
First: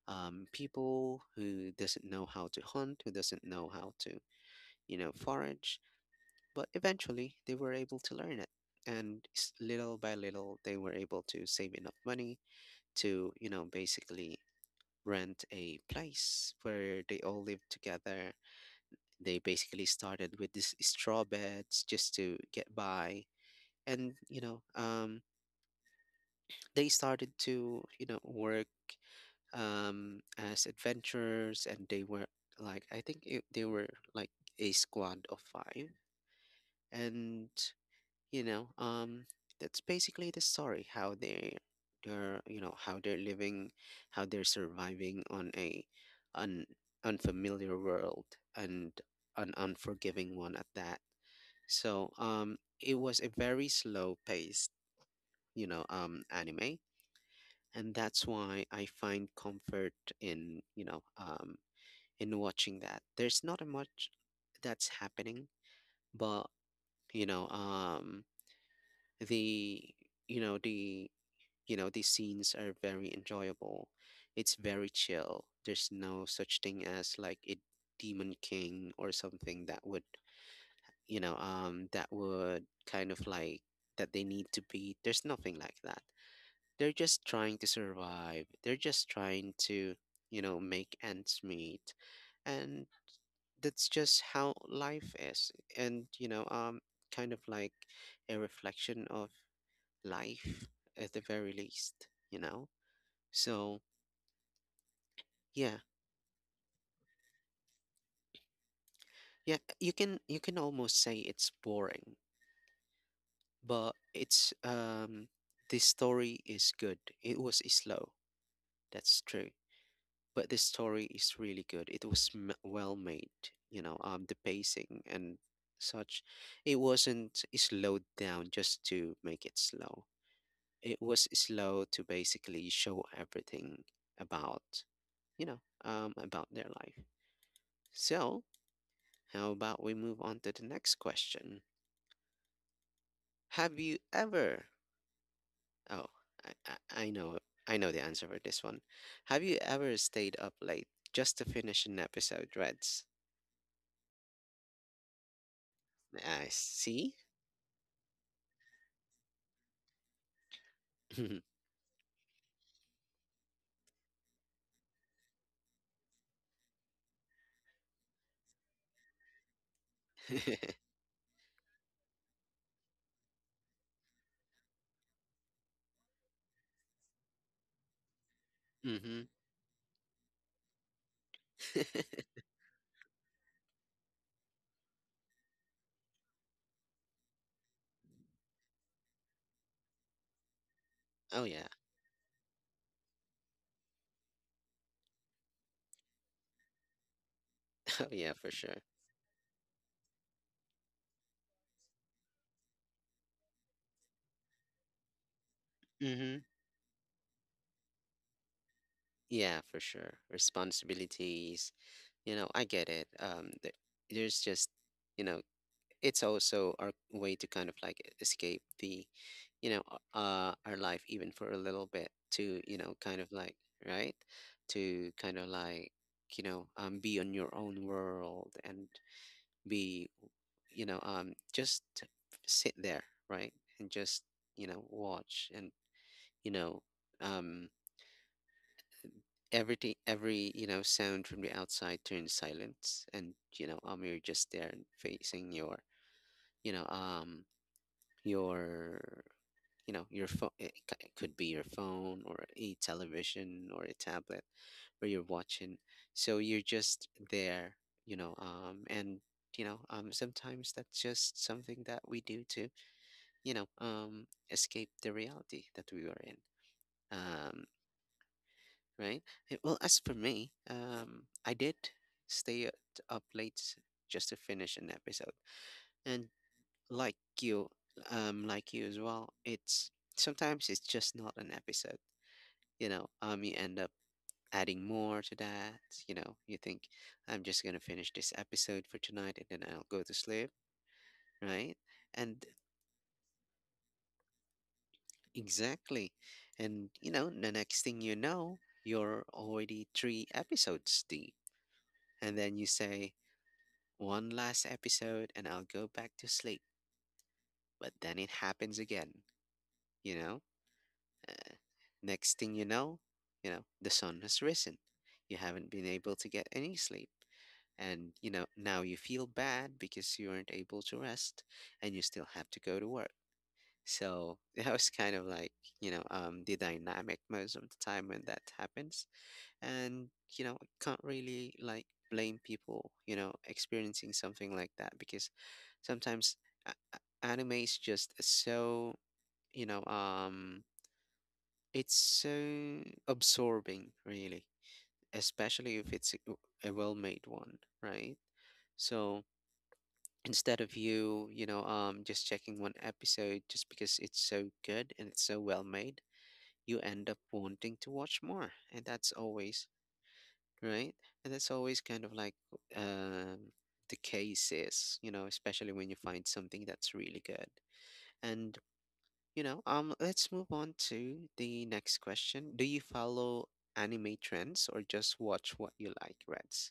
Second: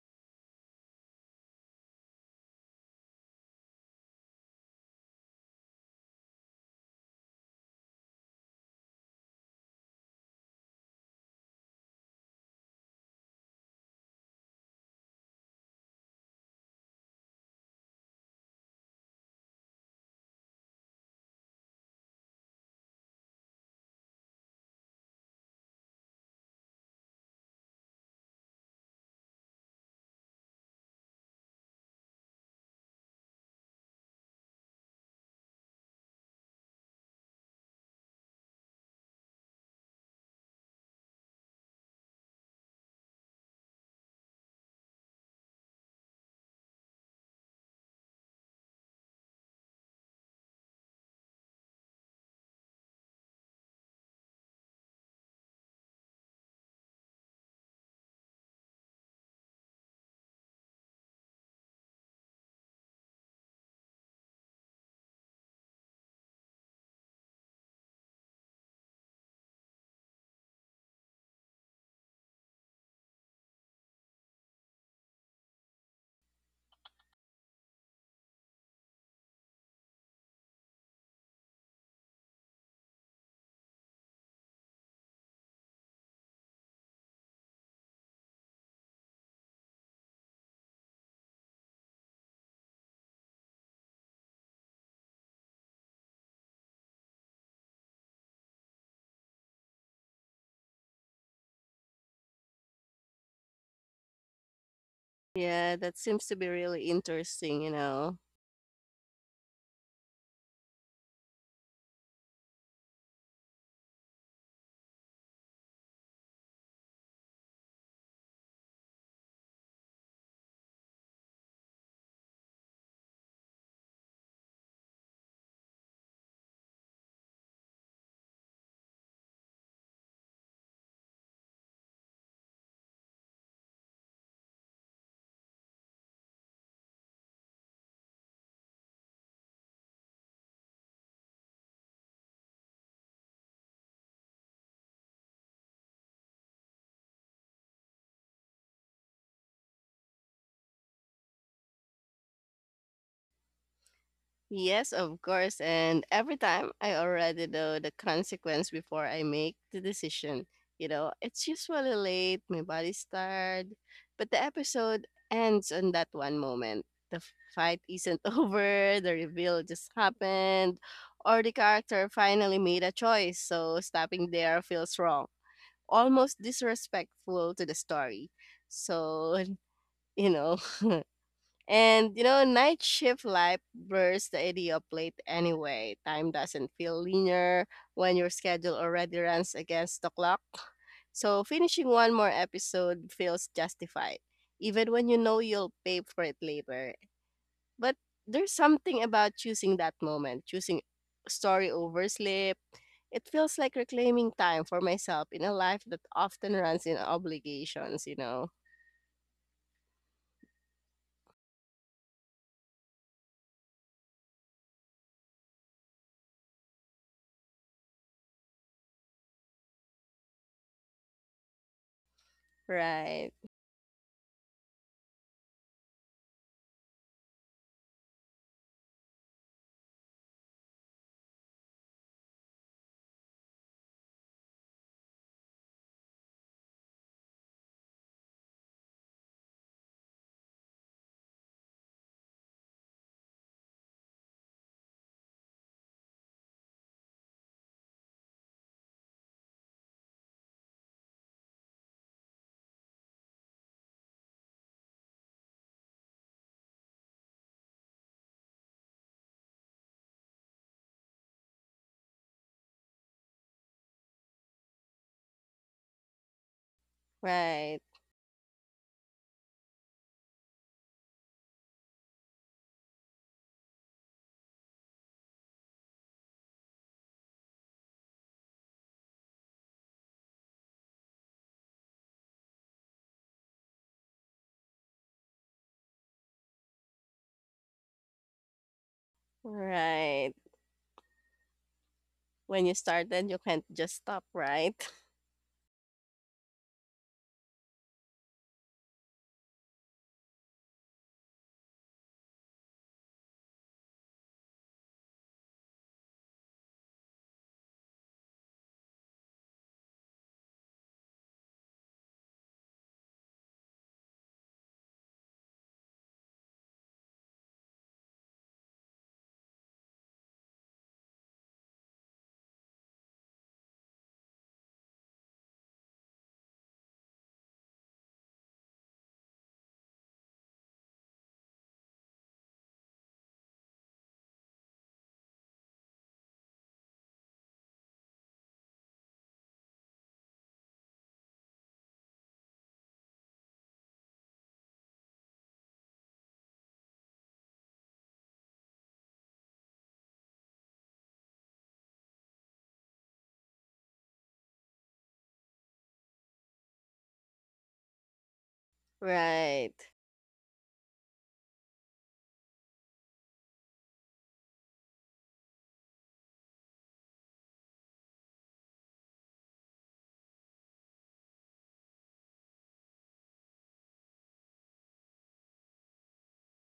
people who doesn't know how to hunt, who doesn't know how to, forage. But eventually they were able to learn it. And little by little, they were able to save enough money to, basically rent a place where they all live together. They basically started with these straw beds just to get by, and they started to work, as adventurers, and they were like, I think it, they were like a squad of five, and you know, um, that's basically the story how they, they're how they're living, how they're surviving on a, an unfamiliar world, and an unforgiving one at that. So it was a very slow paced, anime, and that's why I find comfort in, in watching that. There's not a much that's happening, but you know, um, the you know the the scenes are very enjoyable. It's very chill. There's no such thing as like a demon king or something that would, that would kind of like that they need to be. There's nothing like that. They're just trying to survive. They're just trying to, make ends meet. And that's just how life is. And, kind of like a reflection of life, at the very least, So, Yeah, yeah. that seems to be really interesting, you know. Yeah, you can, you can almost say it's boring, but it's the story is good. It was slow. That's true. But this story is really good. It was well made, the pacing and such. It wasn't slowed down just to make it slow. It was slow to basically show everything about, about their life. So, how about we move on to the next question? Have you ever? Oh, I know, I know the answer for this one. Have you ever stayed up late just to finish an episode, Reds? Yes, of course. And every I time I see. already know the consequence before I make the decision. You know, Mhm. it's usually late, my body's tired, but the episode ends on that one moment. The fight isn't over, the reveal just happened, or the character finally made a choice, so stopping there feels wrong, almost disrespectful to the story. So, you know, and you know, night shift life blurs the idea of late anyway. Time doesn't feel linear when your schedule already runs against the clock. So Oh yeah. finishing one more episode feels justified, even when you know you'll pay for it later. But Oh yeah, for there's sure. something about choosing that moment, choosing story over sleep. It feels like reclaiming time for myself in a life that Mhm. often runs in obligations, you know. Yeah, for sure. Responsibilities. You know, I get it. There's just, you know, it's also our way to kind of like escape the, you know, our life, even for a little bit, to, kind of Right, like, right? To kind of like, be on your own world and be, just sit there, right, and just watch and, you know, um, everything, every sound from the outside turns silence, and you're just there and facing your, you know, um, your, your phone. It it could be your phone or a television or a tablet where you're watching. So you're just there, and sometimes that's just something that we do too, escape the reality that we were in. Um, right, right? Eh, well, as for me, I did stay at- up late just to finish an episode, and like you, like you as well, it's, sometimes it's just not an episode. You end up adding more to that. You know, you think, I'm just gonna finish this episode for tonight, and then I'll go to right. sleep, right? And When you started, you can't just stop, right? exactly. And you know, the next thing you know, you're already three episodes deep. And then you say, one last episode and I'll go back to sleep. But then it happens again, you know? Uh, next thing you know, the sun has risen. You haven't been able to get any sleep. And you know, now you feel bad because you weren't able to rest, and you still have to go to work. So that was kind of like, the dynamic most of the time when that happens. And, you know, I can't really like blame people, you know, experiencing something like that, because sometimes anime is just so, you know, um, it's so absorbing, really, especially if it's a well-made one, right? So instead of you, just checking one episode just because it's so good and it's so well made, you end up wanting to watch more, and that's always Right. right? And that's always kind of like, um, the case is, you know, especially when you find something that's really good. And let's move on to the next question. Do you follow anime trends or just watch what you like, Reds?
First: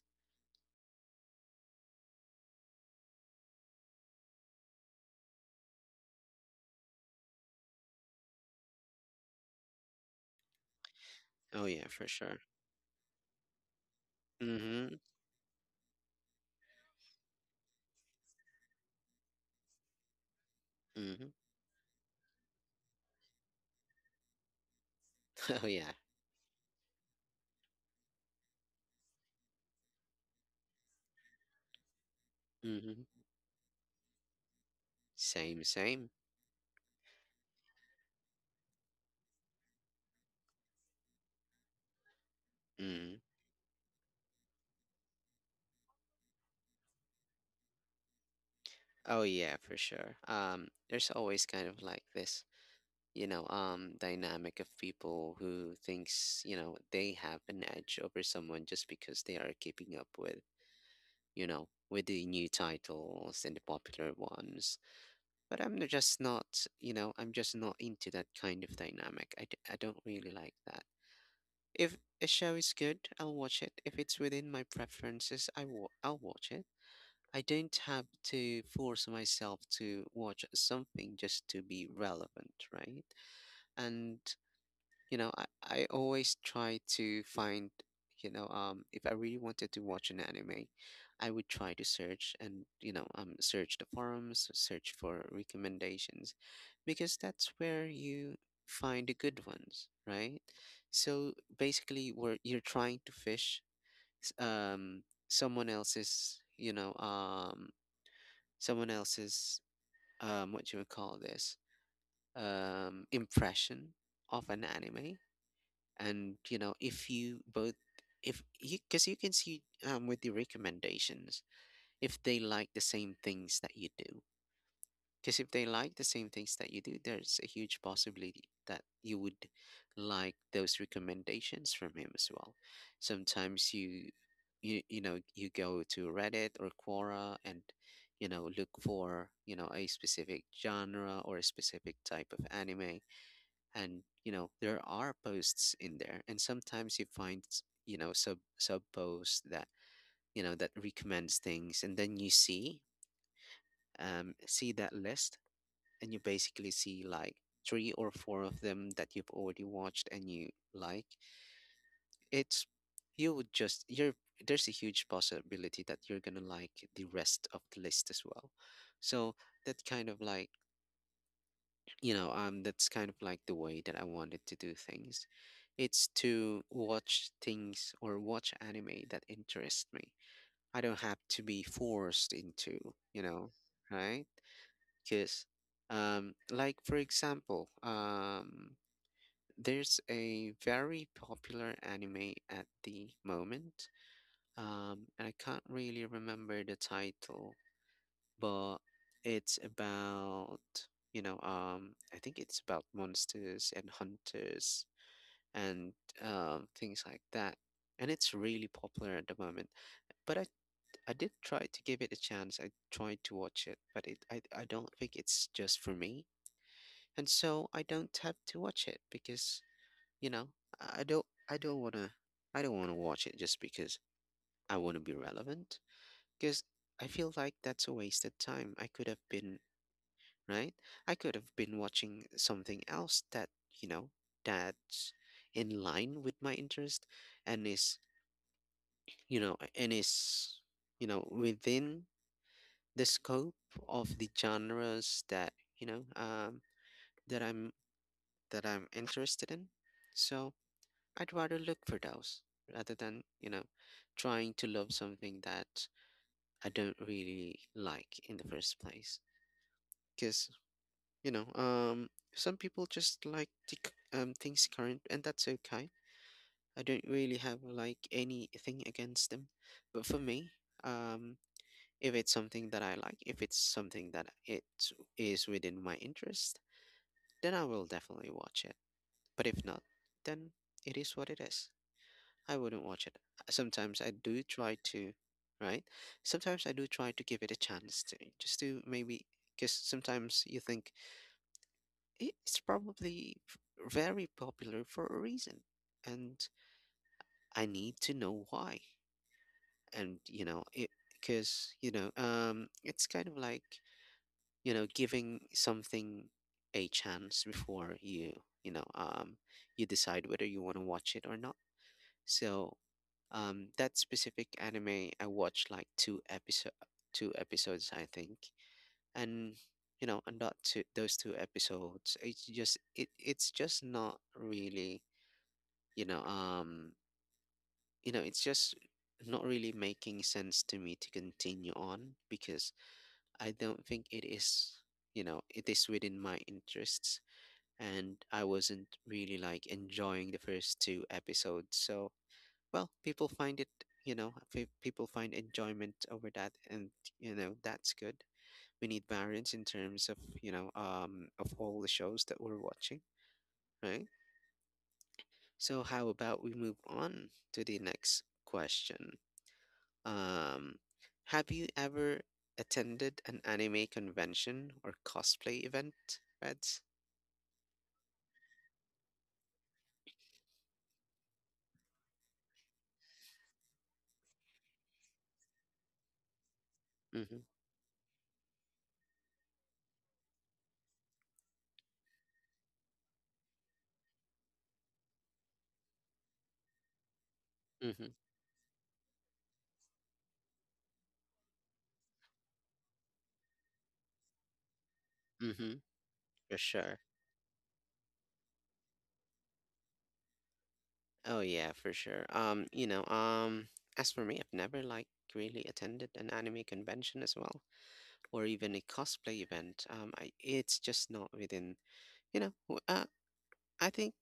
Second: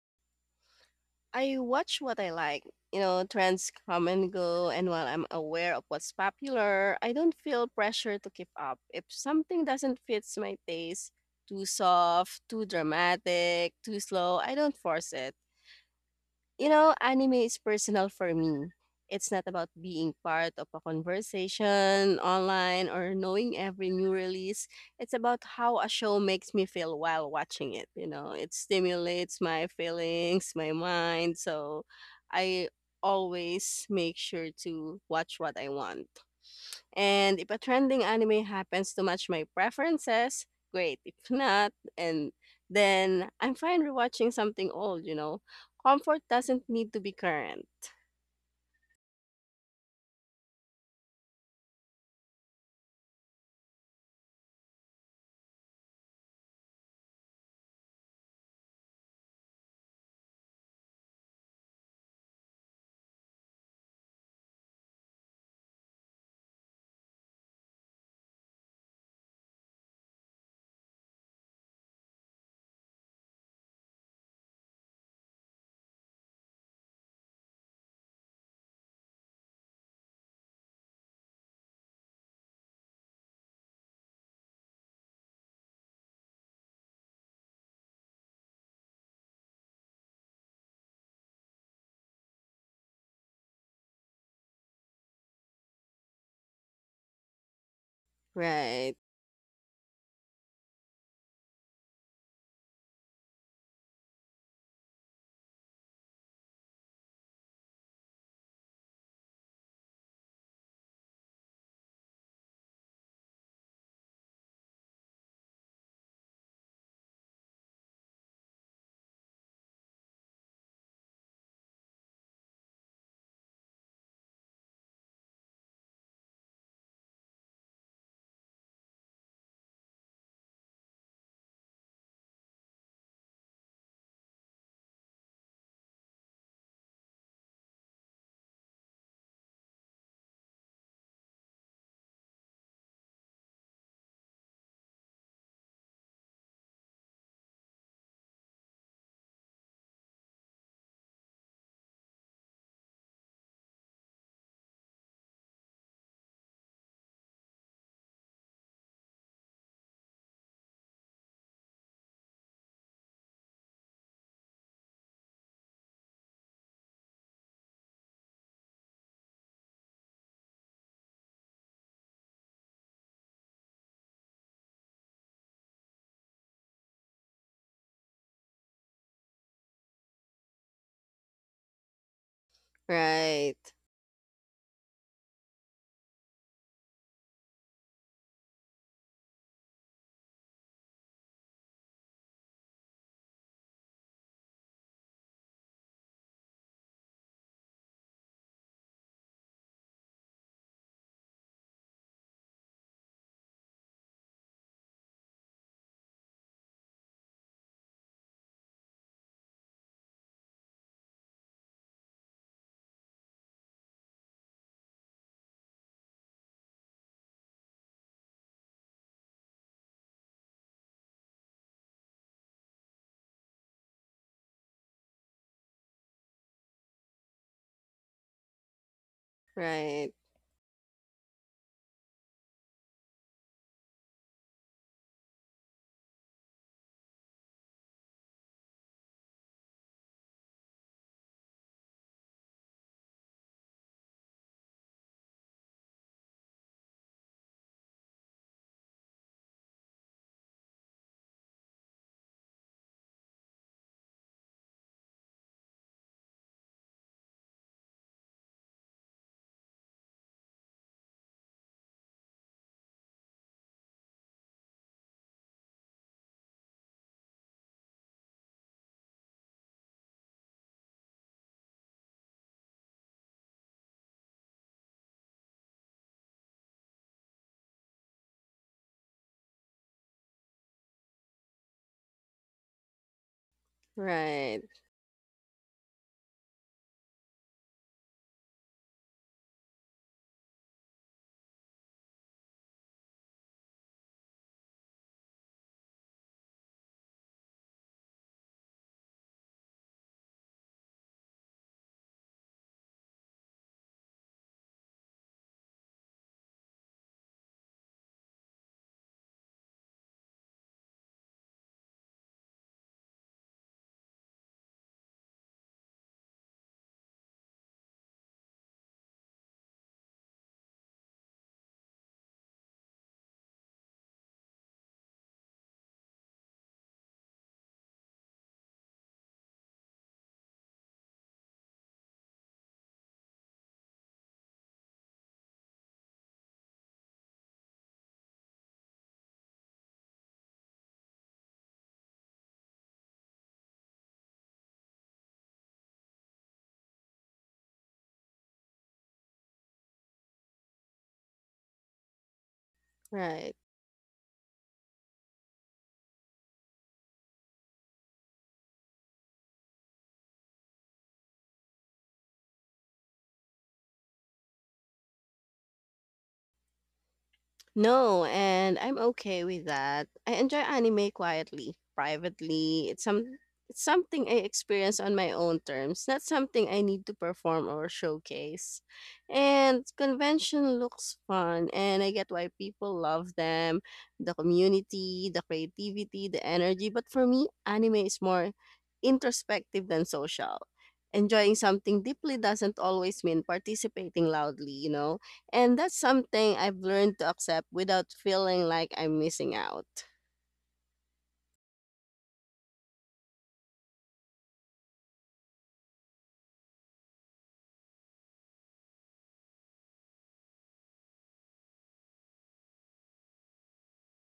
I watch what I like. You know, trends come and go, and while I'm aware of what's popular, I don't feel pressure to keep up. If something doesn't fit my taste, Oh too yeah, for sure. soft, too dramatic, too slow, I don't Mm-hmm. force it. You know, anime is personal for me. It's not about being part of a Mm-hmm. conversation online or knowing every new release. It's about Oh how a yeah. show makes me feel while watching it. You know, it stimulates my feelings, my mind. So I Mm-hmm. always make sure to watch what Same, I want. same. And if a trending anime happens to match my preferences, great. If not, and Mm. then I'm fine rewatching something old, you know. Comfort doesn't need to be current. Oh yeah, for sure. There's always kind of like this dynamic of people who thinks, they have an edge over someone just because they are keeping up with, with the new titles and the popular ones. But just not, I'm just not into that kind of dynamic. I don't really like that. If a show is good, I'll watch it. If it's within my preferences, I'll watch it. I don't have to force myself to watch something just to be relevant, right? And, I always try to find, if I really wanted to watch an anime, I would try to search and, search the forums, search for recommendations, because that's where you Right. find the good ones, right? So basically, where you're trying to fish, s- um, someone else's— someone else's, what you would call this, impression of an anime. And if you both if you because you can see, with the recommendations, if they like the same things that you do. Because if they like the same things that you do, there's a huge possibility that you would like those recommendations from him as well. Sometimes you go to Reddit or Quora, and look for, a specific genre or a specific type of anime. And there are posts in there, and sometimes you find— sub posts that you know that recommends things, and then you see that list. And you basically see like three or four of them that you've already watched, and you like it's you would just you're there's a huge possibility that you're gonna like the rest of the list as well. So that kind of like you know, um, that's kind of like the way that I wanted to do things. It's to watch things or watch anime that interest me. I don't have to be forced into, you know, Right. right? Because, like, for example, there's a very popular anime at the moment, and I can't really remember the title, but it's about— I think it's about monsters and hunters, and things like that. And it's really popular at the moment. But I did try to give it a chance. I tried to watch it, but it I don't think it's just for me. And so I don't have to watch it because you know I don't want to I don't want to watch it just because I want to be relevant, because I feel like that's a wasted time. I could have been, Right. right? I could have been watching something else you know, that's in line with my interest and is, you know, and is, within the scope of the genres that, you know, um, that I'm that I'm interested in. So I'd rather look for those rather than, trying to love something that I don't really like in the first place. Because, some people just like to things current, and that's okay. I don't really have, like, anything against them. But for me, um, if it's something that I like, if it's something that it is within my interest, then I will definitely watch it. But if not, then it is what it is. I wouldn't watch it. Sometimes I do Right. try to, right? Sometimes I do try to give it a chance, to just to maybe— because sometimes you think it's probably very popular for a reason, and I need to know why. And you know, it because, it's kind of like, giving something a chance before you know, um, you decide whether you want to watch it or not. So, that specific anime I watched like two episodes, I think, and those two episodes, it's just— it's just not really— you know um it's just not really making sense to me to continue on, because I don't think it is within my interests, and I wasn't really, like, enjoying the first two episodes, so... Well, people find enjoyment over that, and that's good. We need variance in terms of, of all the shows that we're watching. Right. Right? So how about we move on to the next question? um have you ever attended an anime convention or cosplay event, Reds? No, and I'm okay with that. I enjoy anime quietly, privately. It's something I experience on my own terms, not something I need to Mm-hmm. perform or showcase. And convention looks fun, and I get why people love them, the community, the creativity, the energy, but for me, anime Mm-hmm. is more introspective than social. Enjoying something deeply doesn't always mean participating loudly, you know? Mm-hmm. And that's something For I've sure. learned to accept without feeling like I'm missing out. Oh yeah, for sure. As for me, I've never, like, really attended an anime convention as well, or even a cosplay event. It's just not within— you know, w- uh, I think—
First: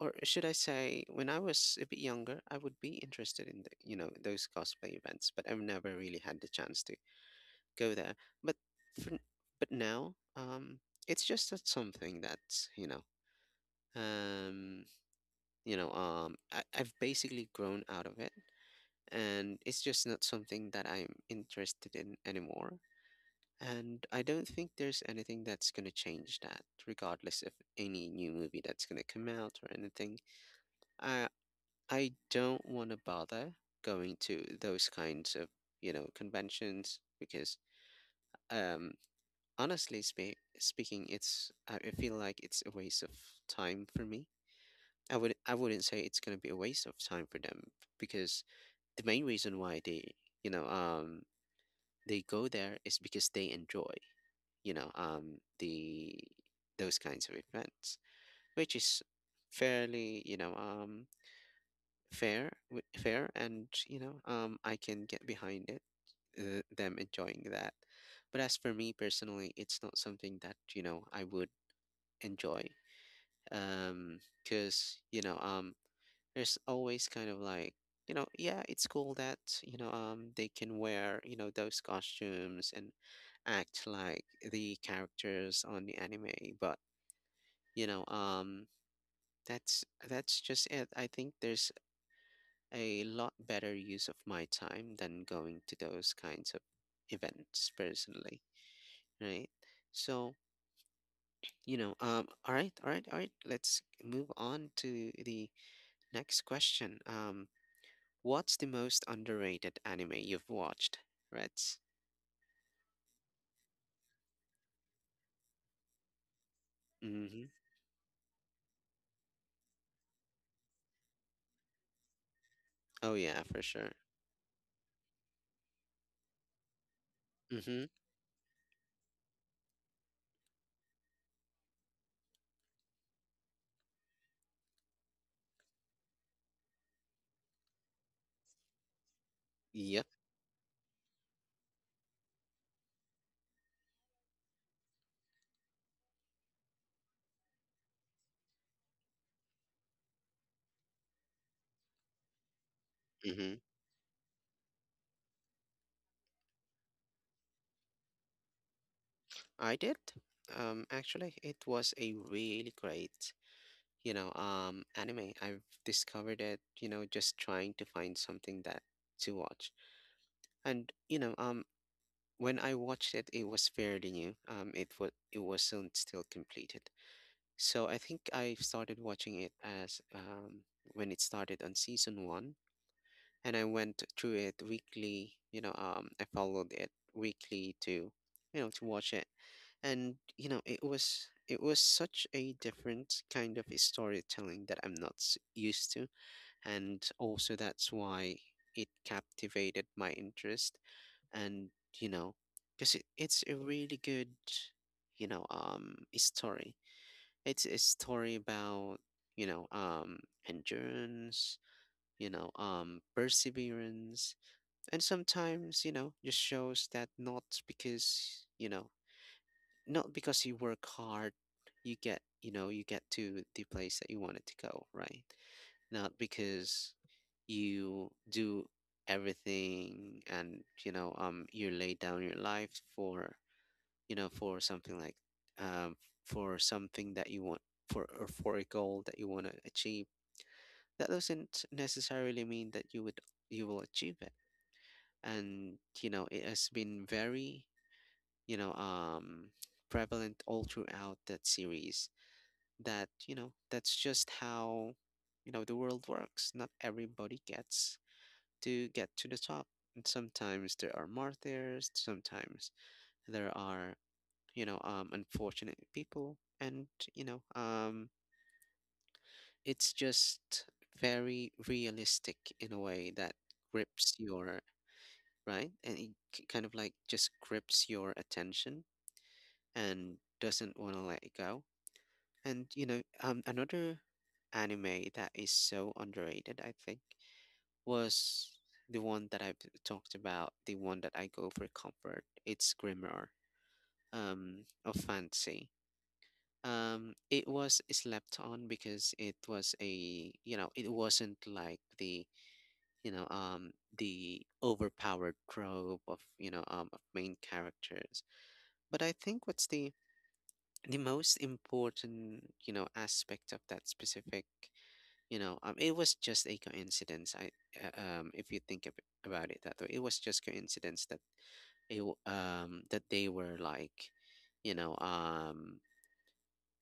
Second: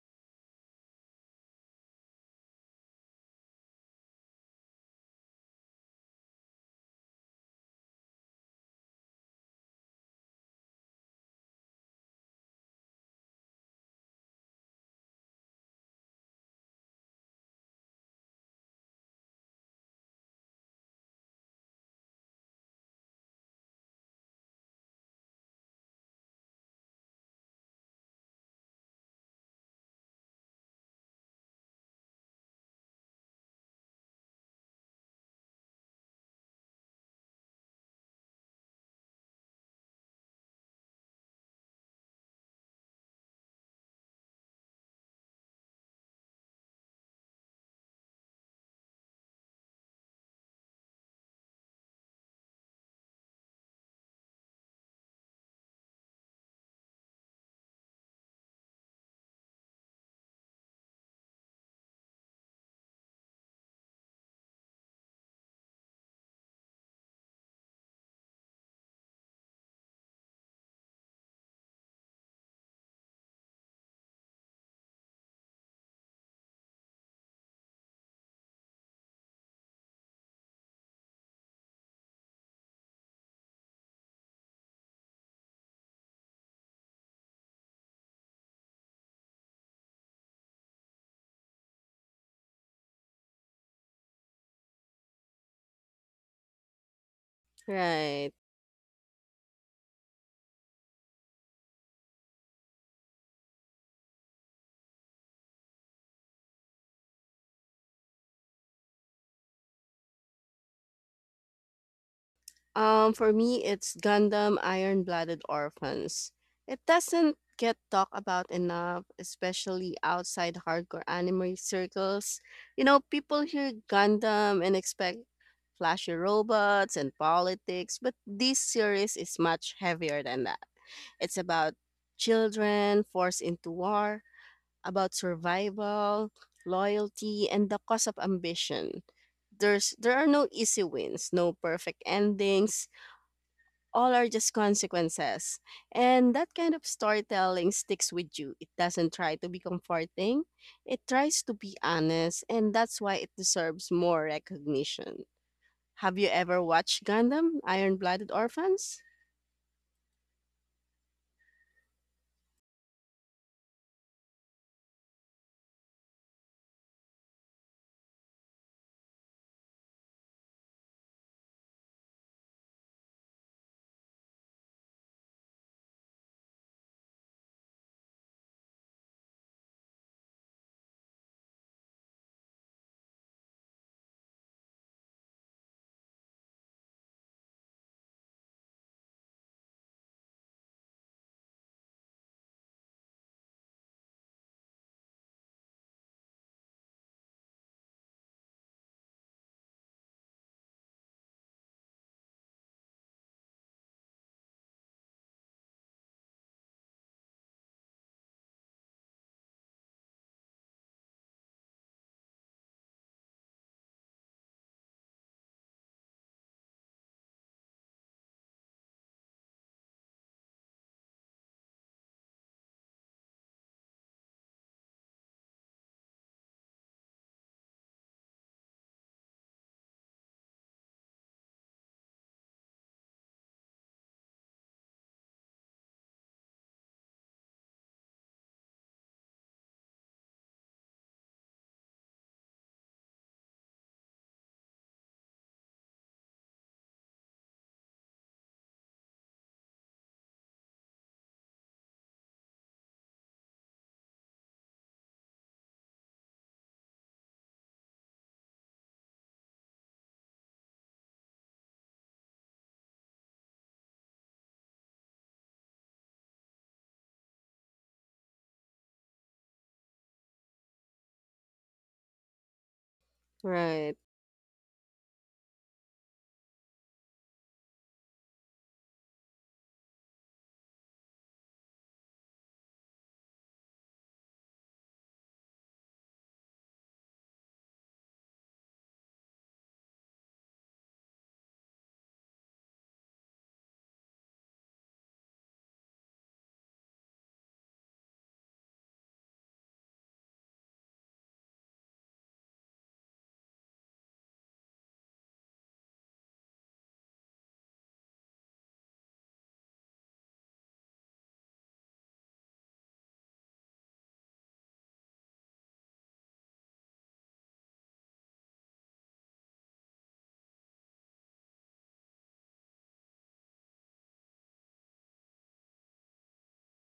or should I say— when I was a bit younger, I would be interested in the— those cosplay events, but I've never really had the chance to go there. But for, n- but now, it's just that, something that's— um, I've basically grown out of it, and it's just not something that I'm interested in anymore. And I don't think there's anything that's gonna change that, regardless of any new movie that's gonna come out or anything. I. I don't want to bother going to those kinds of, conventions, because, um, honestly speaking, it's I feel like it's a waste of time for me. I wouldn't say it's gonna be a waste of time for them, because the main reason why you know, um, they go there is because they enjoy, you know, the those kinds of events, which is— fairly, you know, um, fair, and I can get behind it, them enjoying that. But as for me personally, it's not something that, I would enjoy. Because, there's always kind of like, yeah, it's cool that, they can wear, those costumes, and act like the characters on the anime, but, you know um that's that's just it. I think there's a lot better use of my time than going to those kinds of events Right. personally, right? So, all right, all right, all right, let's move on to the next question. What's the most underrated anime you've watched, Reds? For me, it's Gundam Iron Blooded Orphans. It doesn't Mm-hmm. get talked about enough, especially outside hardcore anime circles. You know, Oh people yeah, for hear sure. Gundam and expect flashy robots and Mm-hmm. politics, but this series is much heavier than that. It's about children forced into war, about survival, loyalty, and the cost of ambition. Yep. There are no easy wins, no perfect endings. All are just consequences. And that kind of storytelling sticks with you. It doesn't try to be comforting. It tries to be honest, and that's why it Mm-hmm. deserves more recognition. Have you ever watched Gundam Iron Blooded Orphans? I did. Actually, it was a really great, anime. I've discovered it, just trying to find something that to watch. And you know, um, when I watched it, it was fairly new. It was it wasn't still completed. So I think I started watching it as when it started on season one, and I went through it weekly. I followed it weekly, to watch it, and, it was such a different kind of storytelling that I'm not used to, and also that's why it captivated my interest, and, you know, because it's a really good, story. It's a story about— you know um endurance, perseverance, and sometimes, just shows that— not because you work hard, you get to the place that you wanted to go, right? Not because you do everything and, you lay down your life for, something like, um for something that you want, for or for a goal that you want to achieve. That doesn't necessarily mean that you will achieve it, and, it has been very, you know, um, prevalent all throughout that series. That's just how, the world works. Not everybody gets to get to the top. And sometimes there are martyrs, sometimes there are, unfortunate people. And, you know, um, it's just very realistic in a way that Right, grips your— right, and it kind of like just grips your attention, and doesn't want to let it go. And another anime that is so underrated, I think, was the one that I've talked about, the one that I go for comfort. It's Grimoire, of Fancy. It was slept on because it wasn't like the overpowered trope of main characters. But I think what's the most important, aspect of that specific— it was just a coincidence. I If you think of about it that way, it was just coincidence that they were like you know um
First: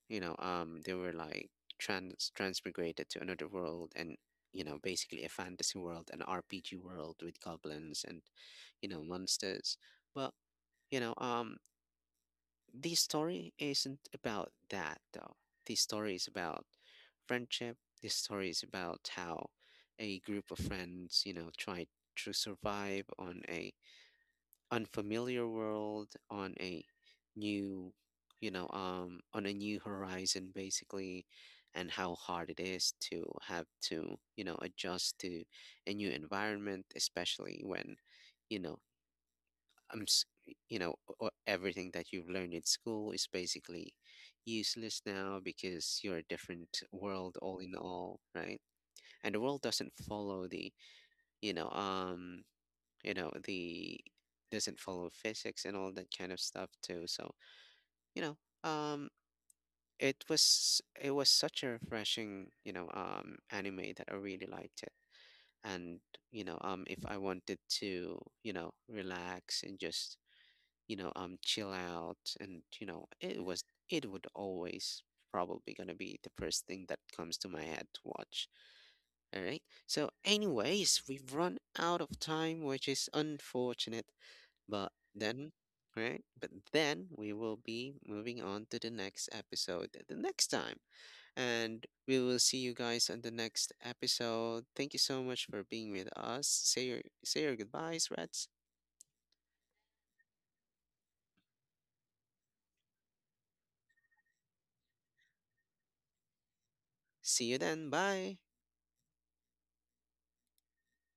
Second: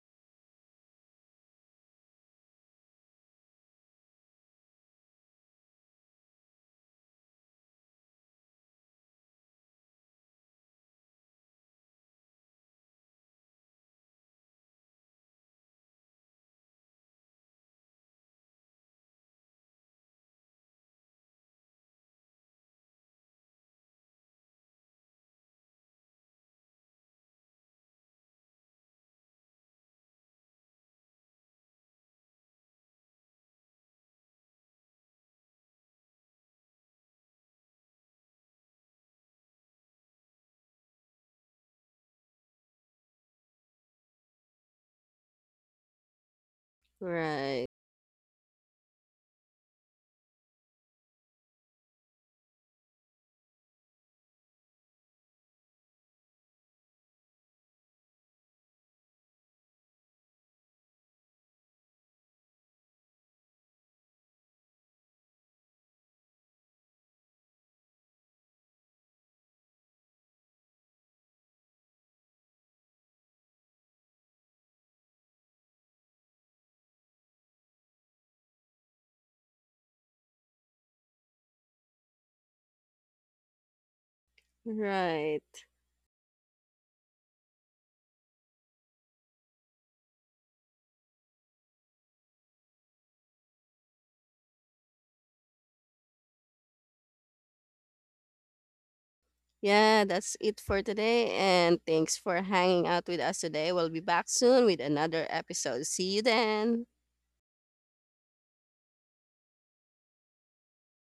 they were like transmigrated to another world, and, basically a fantasy world, an RPG world with goblins and, monsters. But, you know um this story isn't about that, though. This story is about friendship. This story is about how a group of friends, try to survive on a unfamiliar world, on a new, new horizon, basically, and how hard it is to have to, adjust to a new environment, especially when, you know, I'm, s- you know, o- everything that you've learned in school is basically useless now because you're a different world all right, in all, right? And the world doesn't follow the— you know, um, you know, the doesn't follow physics and all that kind of stuff, too. So, you know, um, it was such a refreshing, anime that I really liked it. And, if I wanted to, relax and just, chill out, and, it would always probably gonna be the first thing that comes to my head to watch. All right. So, anyways, we've run out of time, which is unfortunate, but then. right. Right, but then we will be moving on to the next episode the next time, and we will see you guys on the next episode. Thank you so much for being with us. Say your goodbyes, Reds. Yeah, that's it for today. And thanks for hanging out with us today. We'll be back soon with another episode. See you then. See you then. Bye.